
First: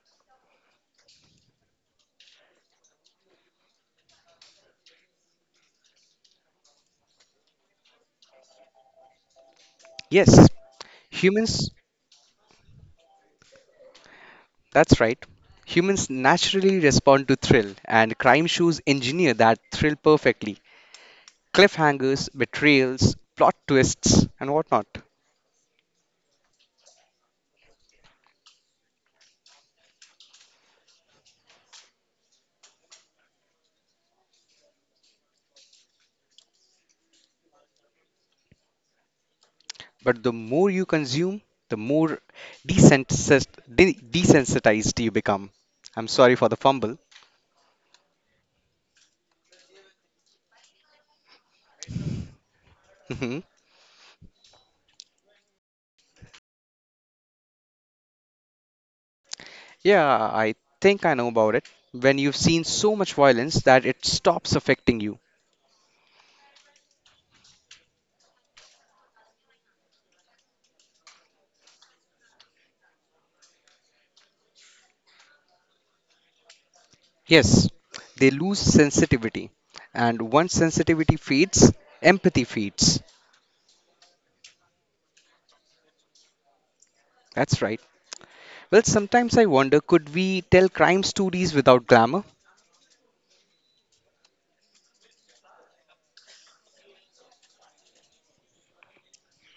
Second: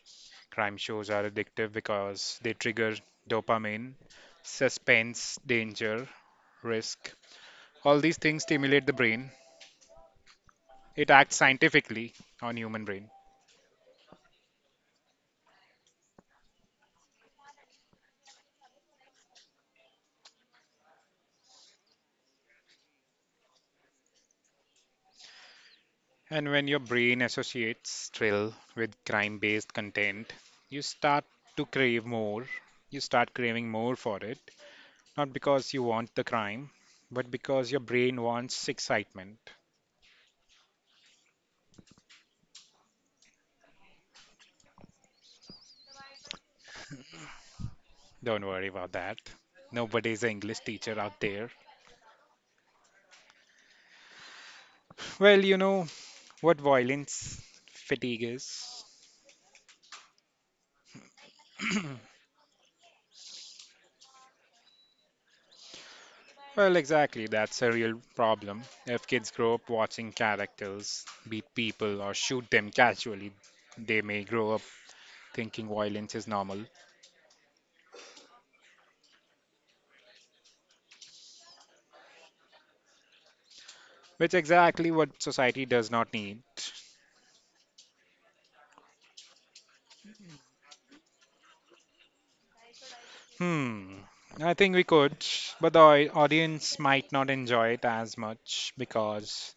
Speaker 2: Crime shows are addictive because they trigger dopamine, suspense, danger, risk. All these things stimulate the brain.
Speaker 1: Yes,
Speaker 2: It acts
Speaker 1: humans,
Speaker 2: scientifically on human brain.
Speaker 1: that's right. Humans naturally respond to thrill, and crime shows engineer that thrill perfectly. Cliffhangers, betrayals, plot twists, and whatnot.
Speaker 2: And when your brain associates thrill with crime-based content, you start to crave more. You start craving more for it, not because you want the crime, but because your brain wants excitement.
Speaker 1: But the more you consume, the more desensitized, desensitized you become. I'm sorry for the fumble.
Speaker 2: Don't worry about that. Nobody's an English teacher out there.
Speaker 1: Mhm.
Speaker 2: Well, what violence fatigue is.
Speaker 1: Yeah, I think I know about it. When you've seen so much violence that it stops affecting you.
Speaker 2: Well, exactly, that's a real problem. If kids grow up watching characters beat people or shoot them casually, they may grow up thinking violence is normal,
Speaker 1: Yes, they lose sensitivity. And once sensitivity fades, empathy fades.
Speaker 2: which exactly what society does not need.
Speaker 1: That's right. Well, sometimes I wonder, could we tell crime stories without glamour?
Speaker 2: Hmm. I think we could, but the audience might not enjoy it as much because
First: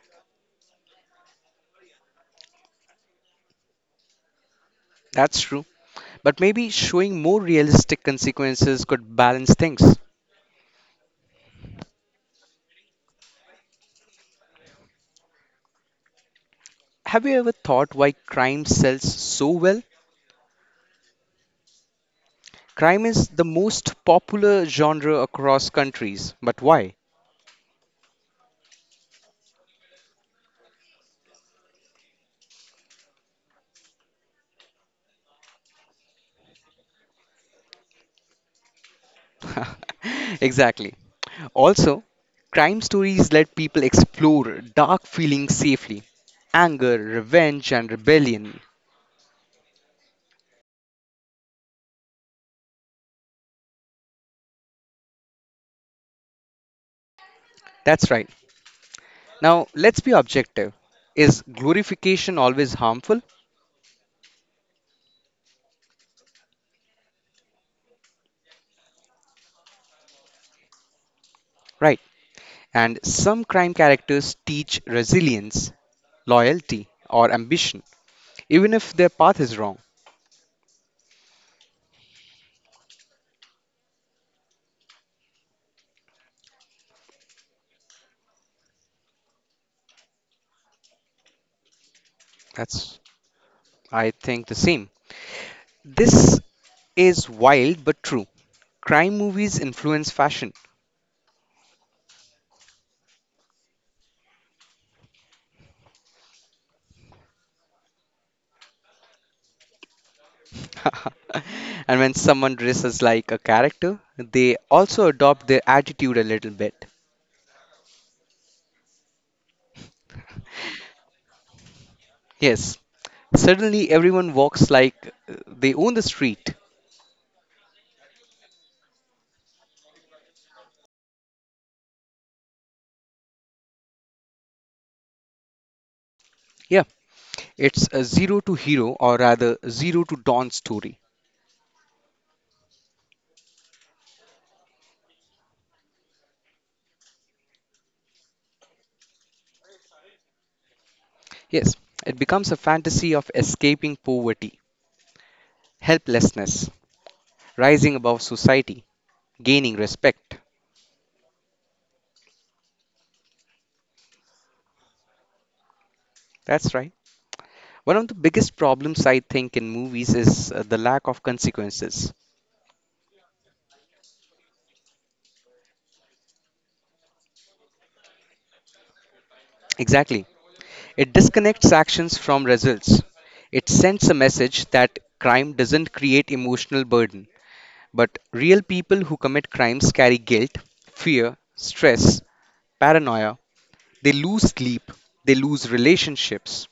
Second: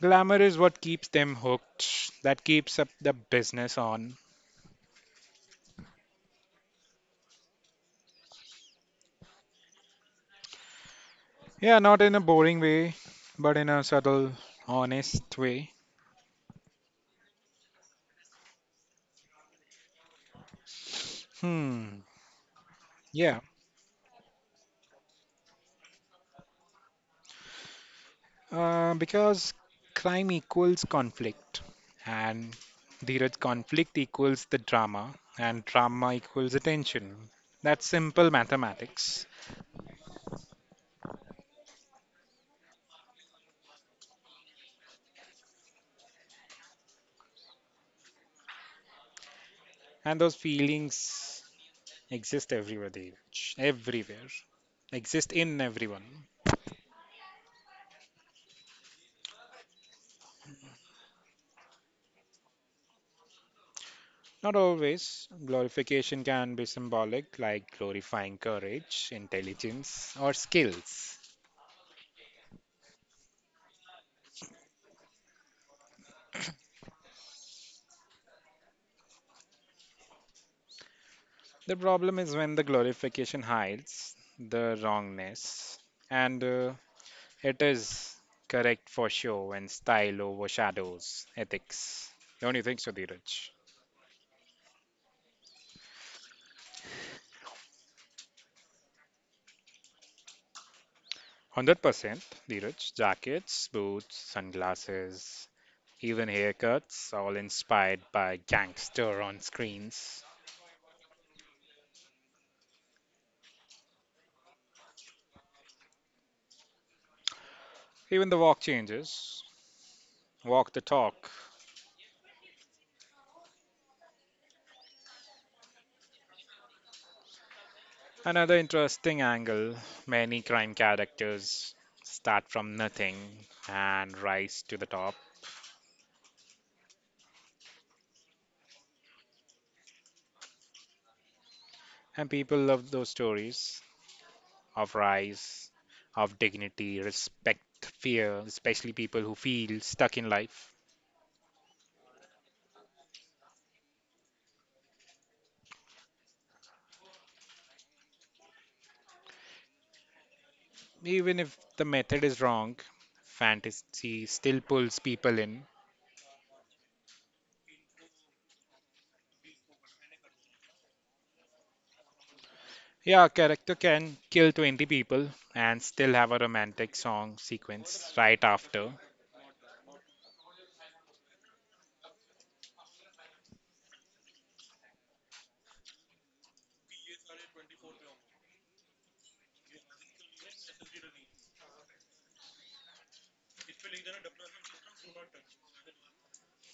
Speaker 2: glamour is what keeps them hooked, that keeps up the business on.
Speaker 1: That's true. But maybe showing more realistic consequences could balance things.
Speaker 2: Yeah, not in a boring way, but in a subtle, honest way.
Speaker 1: Have you ever thought why crime sells so well?
Speaker 2: Hmm.
Speaker 1: Crime is
Speaker 2: Yeah.
Speaker 1: the most popular genre across countries, but why?
Speaker 2: Because crime equals conflict, and the conflict equals the drama, and drama equals attention. That's simple mathematics.
Speaker 1: Exactly. Also, crime stories let people explore dark feelings safely, anger, revenge, and rebellion.
Speaker 2: And those feelings exist everywhere, Dheeraj. Everywhere. Exist in everyone.
Speaker 1: That's right. Now, let's be objective. Is glorification always harmful?
Speaker 2: Not always. Glorification can be symbolic, like glorifying courage, intelligence, or skills.
Speaker 1: Right. And some crime characters teach resilience, loyalty, or ambition, even if their path is wrong.
Speaker 2: The problem is when the glorification hides the wrongness, and it is correct for show and style overshadows ethics. Don't you think so,
Speaker 1: That's,
Speaker 2: Dheeraj?
Speaker 1: I think the same. This is wild but true. Crime movies influence fashion.
Speaker 2: 100%, Dheeraj. Jackets, boots, sunglasses, even haircuts, all inspired by gangster on screens.
Speaker 1: And when someone dresses like a character, they also adopt their attitude a little bit.
Speaker 2: Even the walk changes. Walk the talk.
Speaker 1: Yes, suddenly everyone walks like they own the street.
Speaker 2: Another interesting angle many crime characters start from nothing and rise to the top.
Speaker 1: Yeah, it's a zero to hero, or rather zero to dawn story.
Speaker 2: And people love those stories of rise, of dignity, respect, fear, especially people who feel stuck in life.
Speaker 1: Yes, it becomes a fantasy of escaping poverty, helplessness, rising above society, gaining respect.
Speaker 2: Even if the method is wrong, fantasy still pulls people in.
Speaker 1: That's right. One of the biggest problems I think in movies is the lack of consequences.
Speaker 2: Yeah, a character can kill 20 people and still have a romantic song sequence right after.
Speaker 1: Exactly. It disconnects actions from results. It sends a message that crime doesn't create emotional burden, but real people who commit crimes carry guilt, fear, stress, paranoia. They lose sleep, they lose relationships.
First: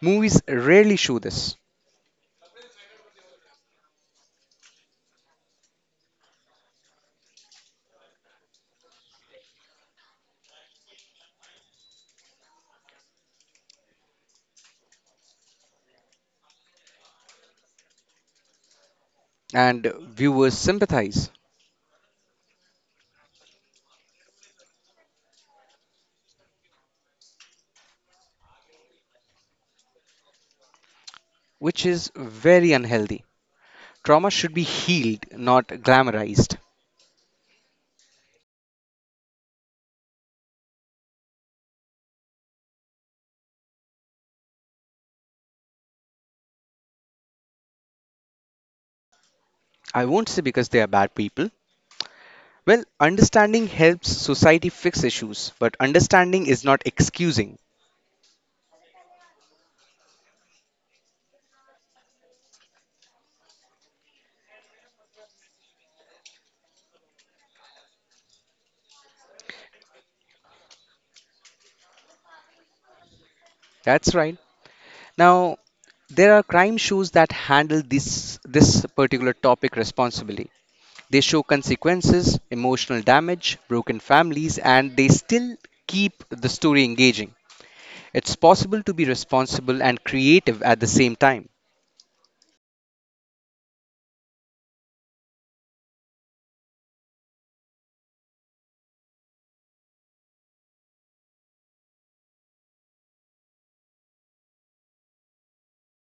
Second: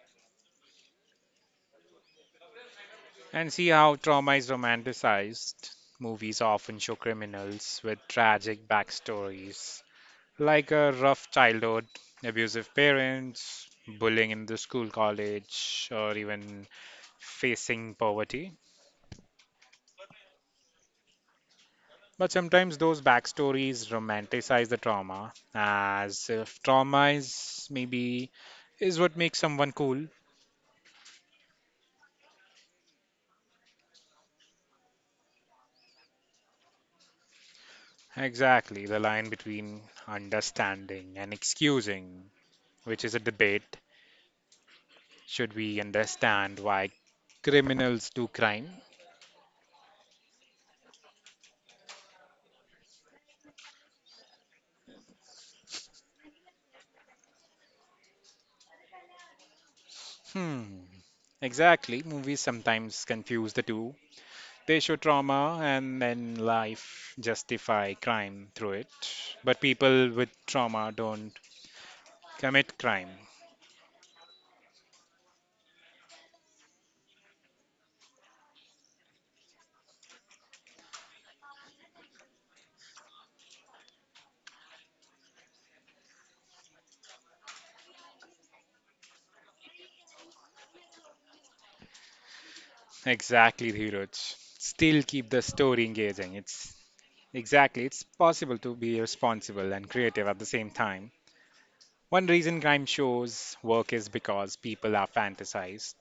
Speaker 1: Movies rarely show this,
Speaker 2: And see how trauma is romanticized. Movies often show criminals with tragic backstories, like a rough childhood, abusive parents, bullying in the school, college, or even facing poverty.
Speaker 1: and viewers sympathize,
Speaker 2: But sometimes those backstories romanticize the trauma, as if trauma is maybe is what makes someone cool.
Speaker 1: which is very unhealthy. Trauma should be healed, not glamorized.
Speaker 2: Exactly, the line between understanding and excusing, which is a debate. Should we understand why criminals do crime?
Speaker 1: I won't say because they are bad people. Well, understanding helps society fix issues, but understanding is not excusing.
Speaker 2: Hmm. Exactly. Movies sometimes confuse the two. They show trauma and then life justify crime through it. But people with trauma don't commit crime.
Speaker 1: That's right. Now, there are crime shows that handle this particular topic responsibly. They show consequences, emotional damage, broken families, and they still keep the story engaging. It's possible to be responsible and creative at the same time.
Speaker 2: Exactly, Dhiraj. Still keep the story engaging. It's exactly, it's possible to be responsible and creative at the same time. One reason crime shows work is because people are fantasized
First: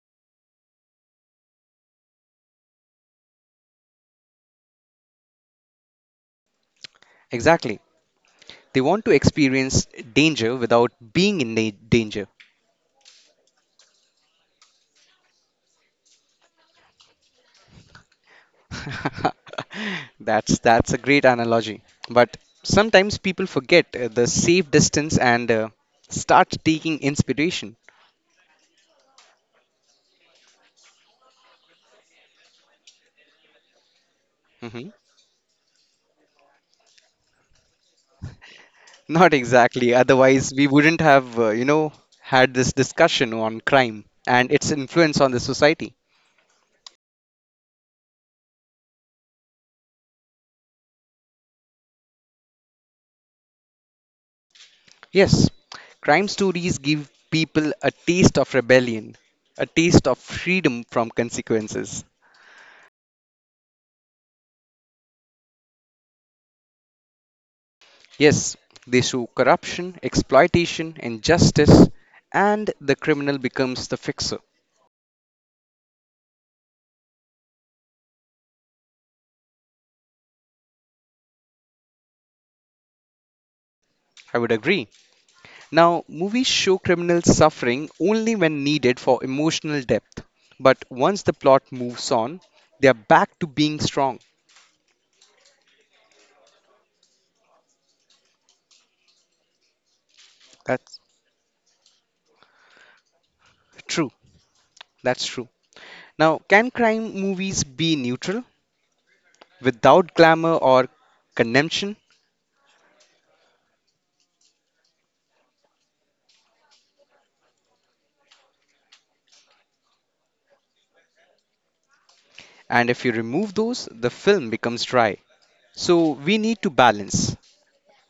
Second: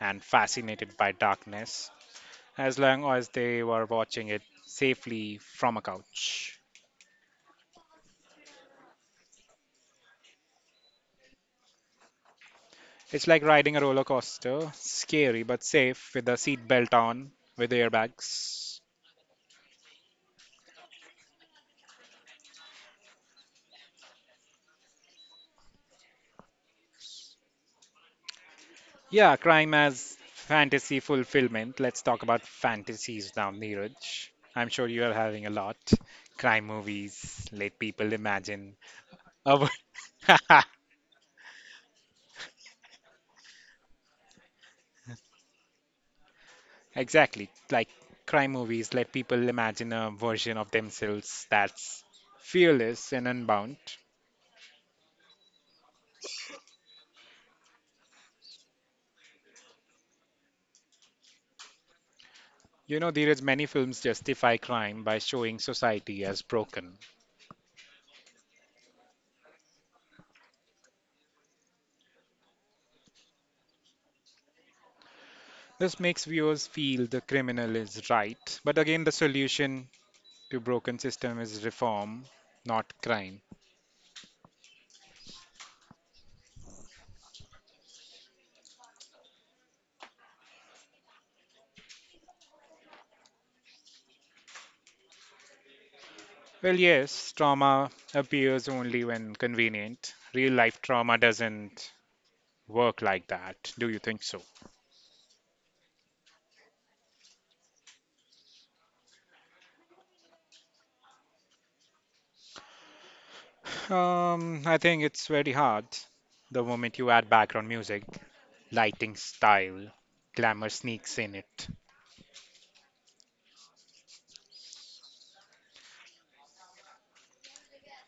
Speaker 2: and fascinated by darkness, as long as they were watching it safely from a couch.
Speaker 1: Exactly. They want to experience danger without being in danger.
Speaker 2: It's like riding a roller coaster, scary but safe, with a seat belt on, with airbags.
Speaker 1: That's a great analogy. But sometimes people forget the safe distance and start taking inspiration.
Speaker 2: Yeah, crime as fantasy fulfillment. Let's talk about fantasies now, Neeraj. I'm sure
Speaker 1: Hmm.
Speaker 2: you are having a lot. Crime movies let people imagine
Speaker 1: Not
Speaker 2: a
Speaker 1: exactly. Otherwise, we wouldn't have, you know, had this discussion on crime and its influence on the society.
Speaker 2: exactly, like crime movies let people imagine a version of themselves that's fearless and unbound.
Speaker 1: Yes, crime stories give people a taste of rebellion, a taste of freedom from consequences.
Speaker 2: You know, there is many films justify crime by showing society as broken.
Speaker 1: Yes, they show corruption, exploitation, injustice, and the criminal becomes the fixer.
Speaker 2: This makes viewers feel the criminal is right. But again, the solution to broken system is reform, not crime.
Speaker 1: I would agree. Now, movies show criminals suffering only when needed for emotional depth. But once the plot moves on, they are back to being strong.
Speaker 2: Well, yes, trauma appears only when convenient. Real life
Speaker 1: That's
Speaker 2: trauma doesn't work like that. Do you
Speaker 1: true.
Speaker 2: think so?
Speaker 1: That's true. Now, can crime movies be neutral without glamour or condemnation?
Speaker 2: I think it's very hard. The moment you add background music, lighting style, glamour sneaks in it.
Speaker 1: And if you remove those, the film becomes dry. So, we need to balance.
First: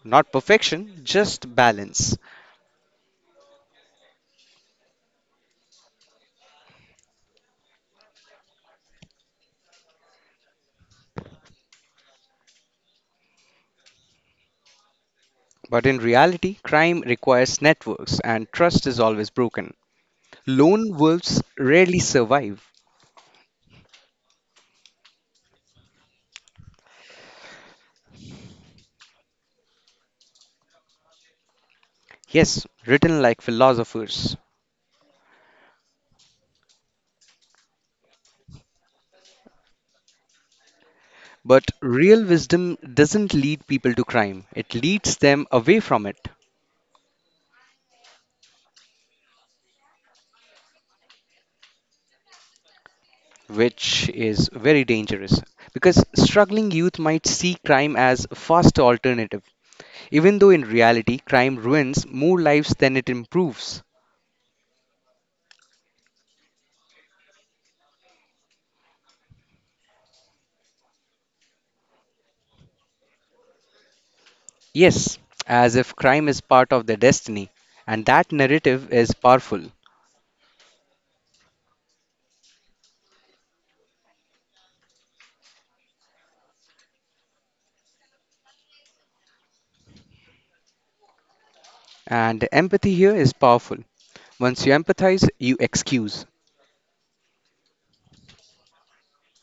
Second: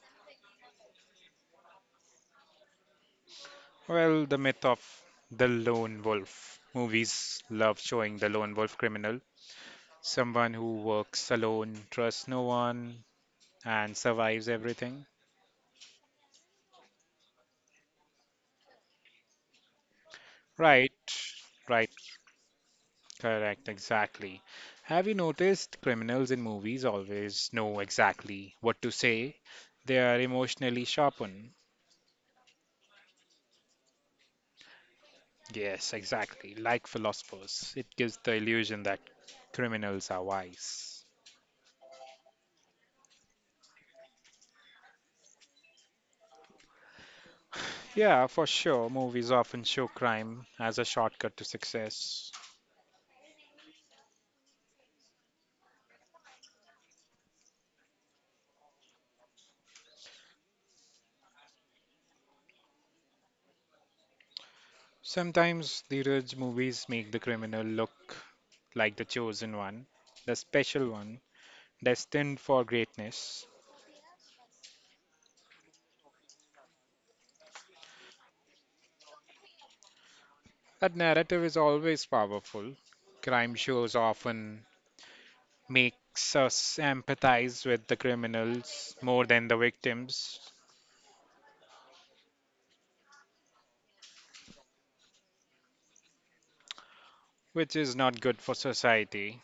Speaker 1: Not perfection, just balance.
Speaker 2: Well, the myth of the lone wolf. Movies love showing the lone wolf criminal, someone who works alone, trusts no one, and survives everything.
Speaker 1: But in reality, crime requires networks and trust is always broken.
Speaker 2: Right,
Speaker 1: Lone wolves
Speaker 2: right,
Speaker 1: rarely survive.
Speaker 2: correct, exactly. Have you noticed criminals in movies always know exactly what to say? They are emotionally sharpened.
Speaker 1: Yes, written like philosophers.
Speaker 2: Yes, exactly, like philosophers. It gives the illusion that criminals are wise.
Speaker 1: But real wisdom doesn't lead people to crime, it leads them away from it,
Speaker 2: Yeah, for sure. Movies often show crime as a shortcut to success.
Speaker 1: which is very dangerous. Because struggling youth might see crime as a faster alternative, even though in reality, crime ruins more lives than it improves.
Speaker 2: Sometimes the Raj movies make the criminal look like the chosen one, the special one, destined for greatness.
Speaker 1: Yes, as if crime is part of their destiny. And that narrative is powerful.
Speaker 2: That narrative is always powerful. Crime shows often makes us empathize with the criminals more than the victims,
Speaker 1: And empathy here is powerful. Once you empathize, you excuse.
Speaker 2: which is not good for society.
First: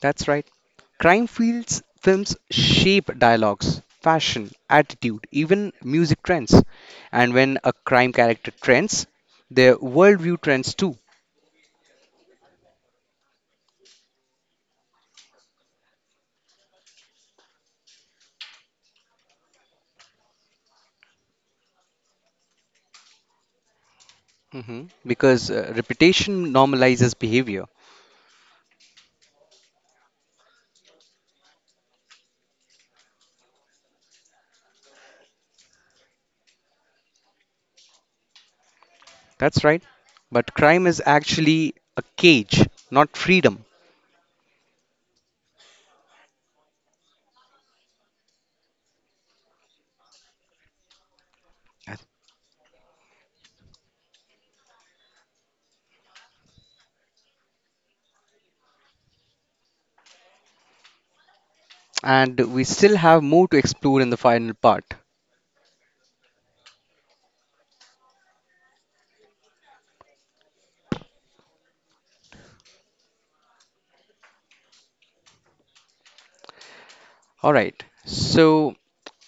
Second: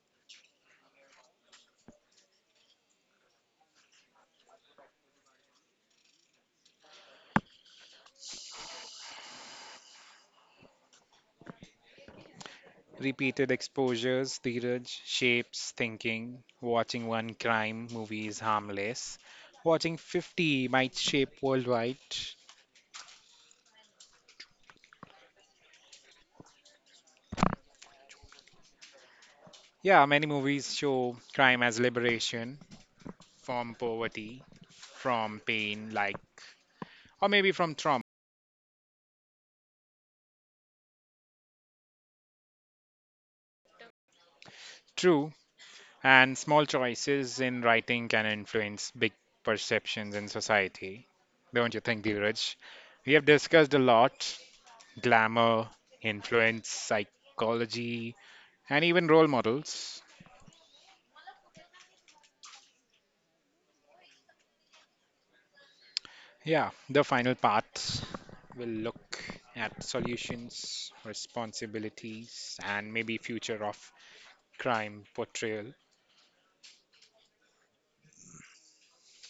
Speaker 1: That's right. Crime fields films shape dialogues, fashion, attitude, even music trends. And when a crime character trends, their worldview trends too.
Speaker 2: Repeated exposures, Dheeraj, shapes thinking. Watching one crime movie is harmless. Watching 50 might shape worldwide.
Speaker 1: Hmm. Because reputation normalizes behavior.
Speaker 2: Yeah, many movies show crime as liberation from poverty, from pain, like, or maybe from trauma.
Speaker 1: That's right. But crime is actually a cage, not freedom.
Speaker 2: True, and small choices in writing can influence big perceptions in society. Don't you think, Dheeraj? We have discussed a lot glamour, influence, psychology, and even role models.
Speaker 1: And we still have more to explore in the final part.
Speaker 2: Yeah, the final part will look at solutions, responsibilities, and maybe future of crime portrayal.
Speaker 1: All right. So,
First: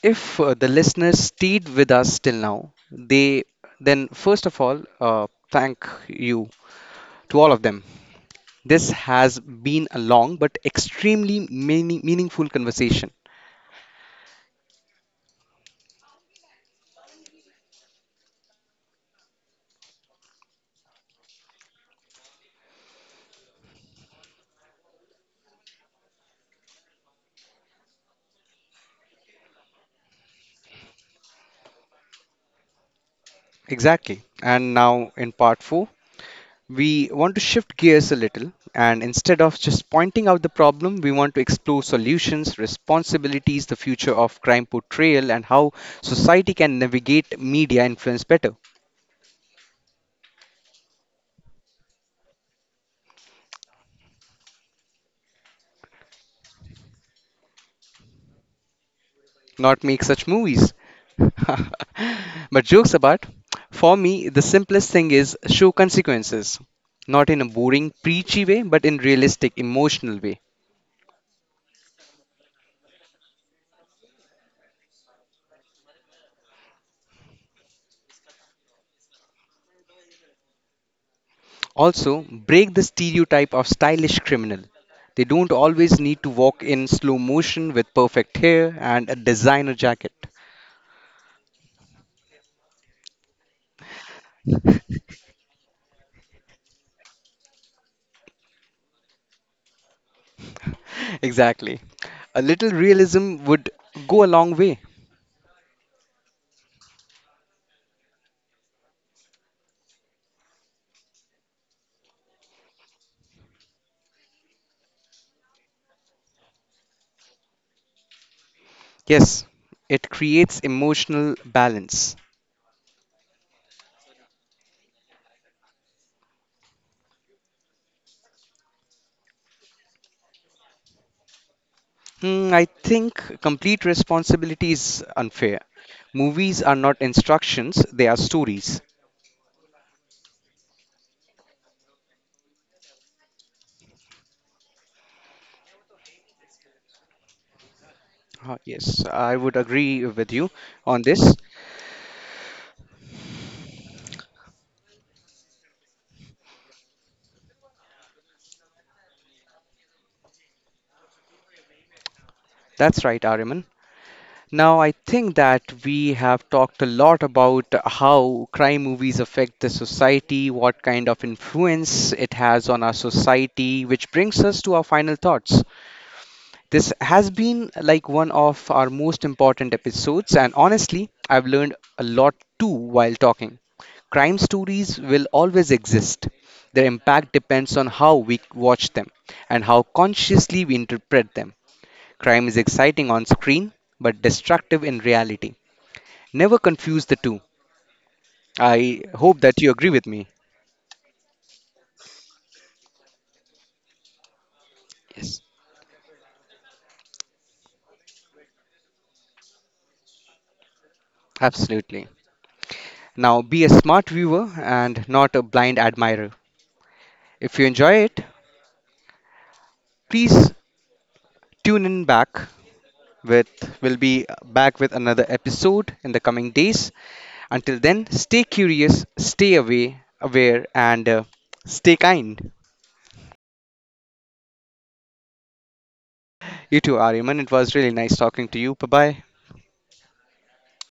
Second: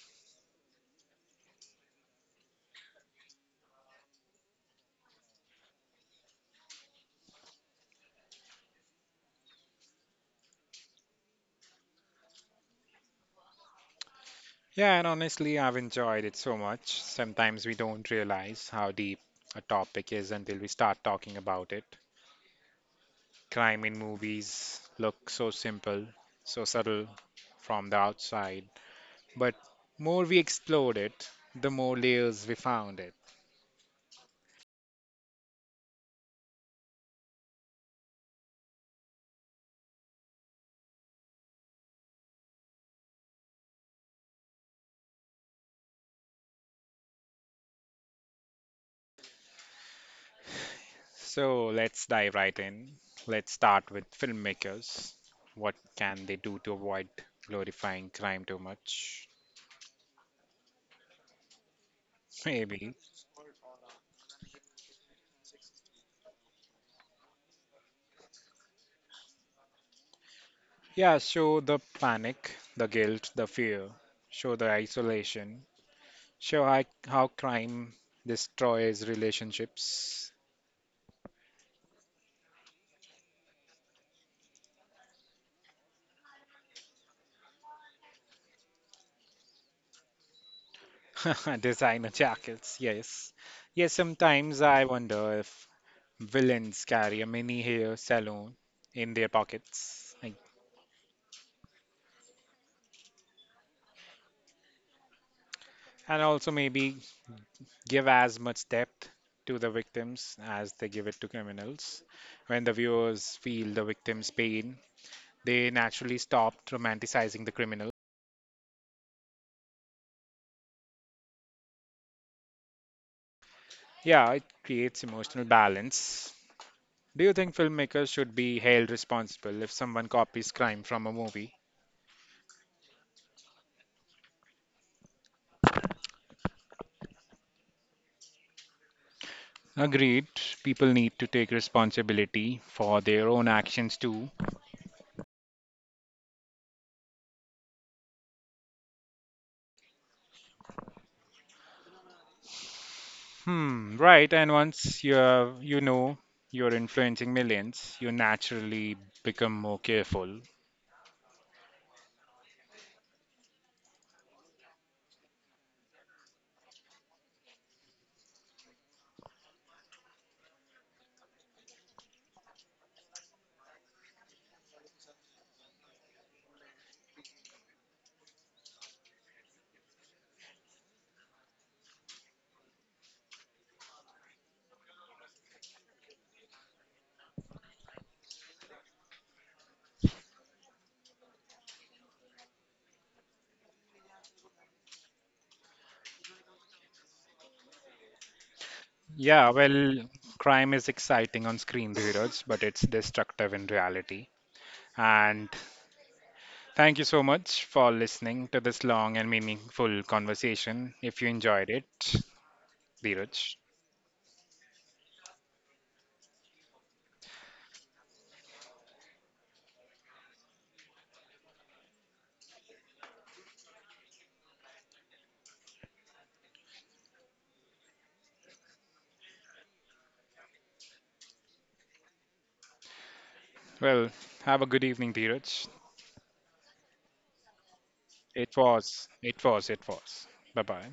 Speaker 1: if the listeners stayed with us till now, they then first of all, thank you to all of them. This has been a long but extremely meaningful conversation.
Speaker 2: Yeah, and honestly, I've enjoyed it so much. Sometimes we don't realize how deep a topic is until we start talking about it. Crime in movies look so simple, so subtle from the outside, but more we explored it, the more layers we found it.
Speaker 1: Exactly. And now in part four, we want to shift gears a little, and instead of just pointing out the problem, we want to explore solutions, responsibilities, the future of crime portrayal, and how society can navigate media influence better,
Speaker 2: So let's dive right in. Let's start with filmmakers. What can they do to avoid glorifying crime too much?
Speaker 1: not make such movies. But
Speaker 2: Maybe.
Speaker 1: jokes apart, for me, the simplest thing is show consequences, not in a boring, preachy way, but in realistic, emotional way.
Speaker 2: Yeah, show the panic, the guilt, the fear, show the isolation, show how crime destroys relationships.
Speaker 1: Also, break the stereotype of stylish criminal. They don't always need to walk in slow motion with perfect hair and a designer jacket.
Speaker 2: Designer jackets, yes. Yes, sometimes I wonder if villains carry a mini hair salon in their pockets. Like,
Speaker 1: Exactly. A little realism would go a long way.
Speaker 2: and also maybe give as much depth to the victims as they give it to criminals. When the viewers feel the victim's pain, they naturally stop romanticizing the criminal.
Speaker 1: Yes, it creates emotional balance.
Speaker 2: Yeah, it creates emotional balance. Do you think filmmakers should be held responsible if someone copies crime from a movie?
Speaker 1: Hmm, I think complete responsibility is unfair. Movies are not instructions, they are stories.
Speaker 2: Agreed. People need to take responsibility for their own actions too.
Speaker 1: Ah, yes, I would agree with you on this.
Speaker 2: Hmm, right. And once you have, you know you're influencing millions, you naturally become more careful.
Speaker 1: That's right, Ariman. Now, I think that we have talked a lot about how crime movies affect the society, what kind of influence it has on our society, which brings us to our final thoughts. This has been like one of our most important episodes, and honestly, I've learned a lot too while talking. Crime stories will always exist. Their impact depends on how we watch them and how consciously we interpret them. Crime is exciting on screen, but destructive in reality. Never confuse the two. I hope
Speaker 2: Yeah,
Speaker 1: that you agree with
Speaker 2: well,
Speaker 1: me.
Speaker 2: crime is exciting on screen, Dheeraj, but it's destructive in reality.
Speaker 1: Yes.
Speaker 2: And thank you so much for listening to this long and meaningful conversation. If you enjoyed it,
Speaker 1: Absolutely.
Speaker 2: Dheeraj,
Speaker 1: Now, be a smart viewer and not a blind admirer. If you enjoy it, please tune in back with, we'll be back with another episode in the coming days. Until then, stay curious, stay aware, and stay kind.
Speaker 2: well, have a good evening, Dheeraj.
Speaker 1: You too, Ariman. It was really nice talking to you. Bye-bye.
Speaker 2: It was. Bye bye.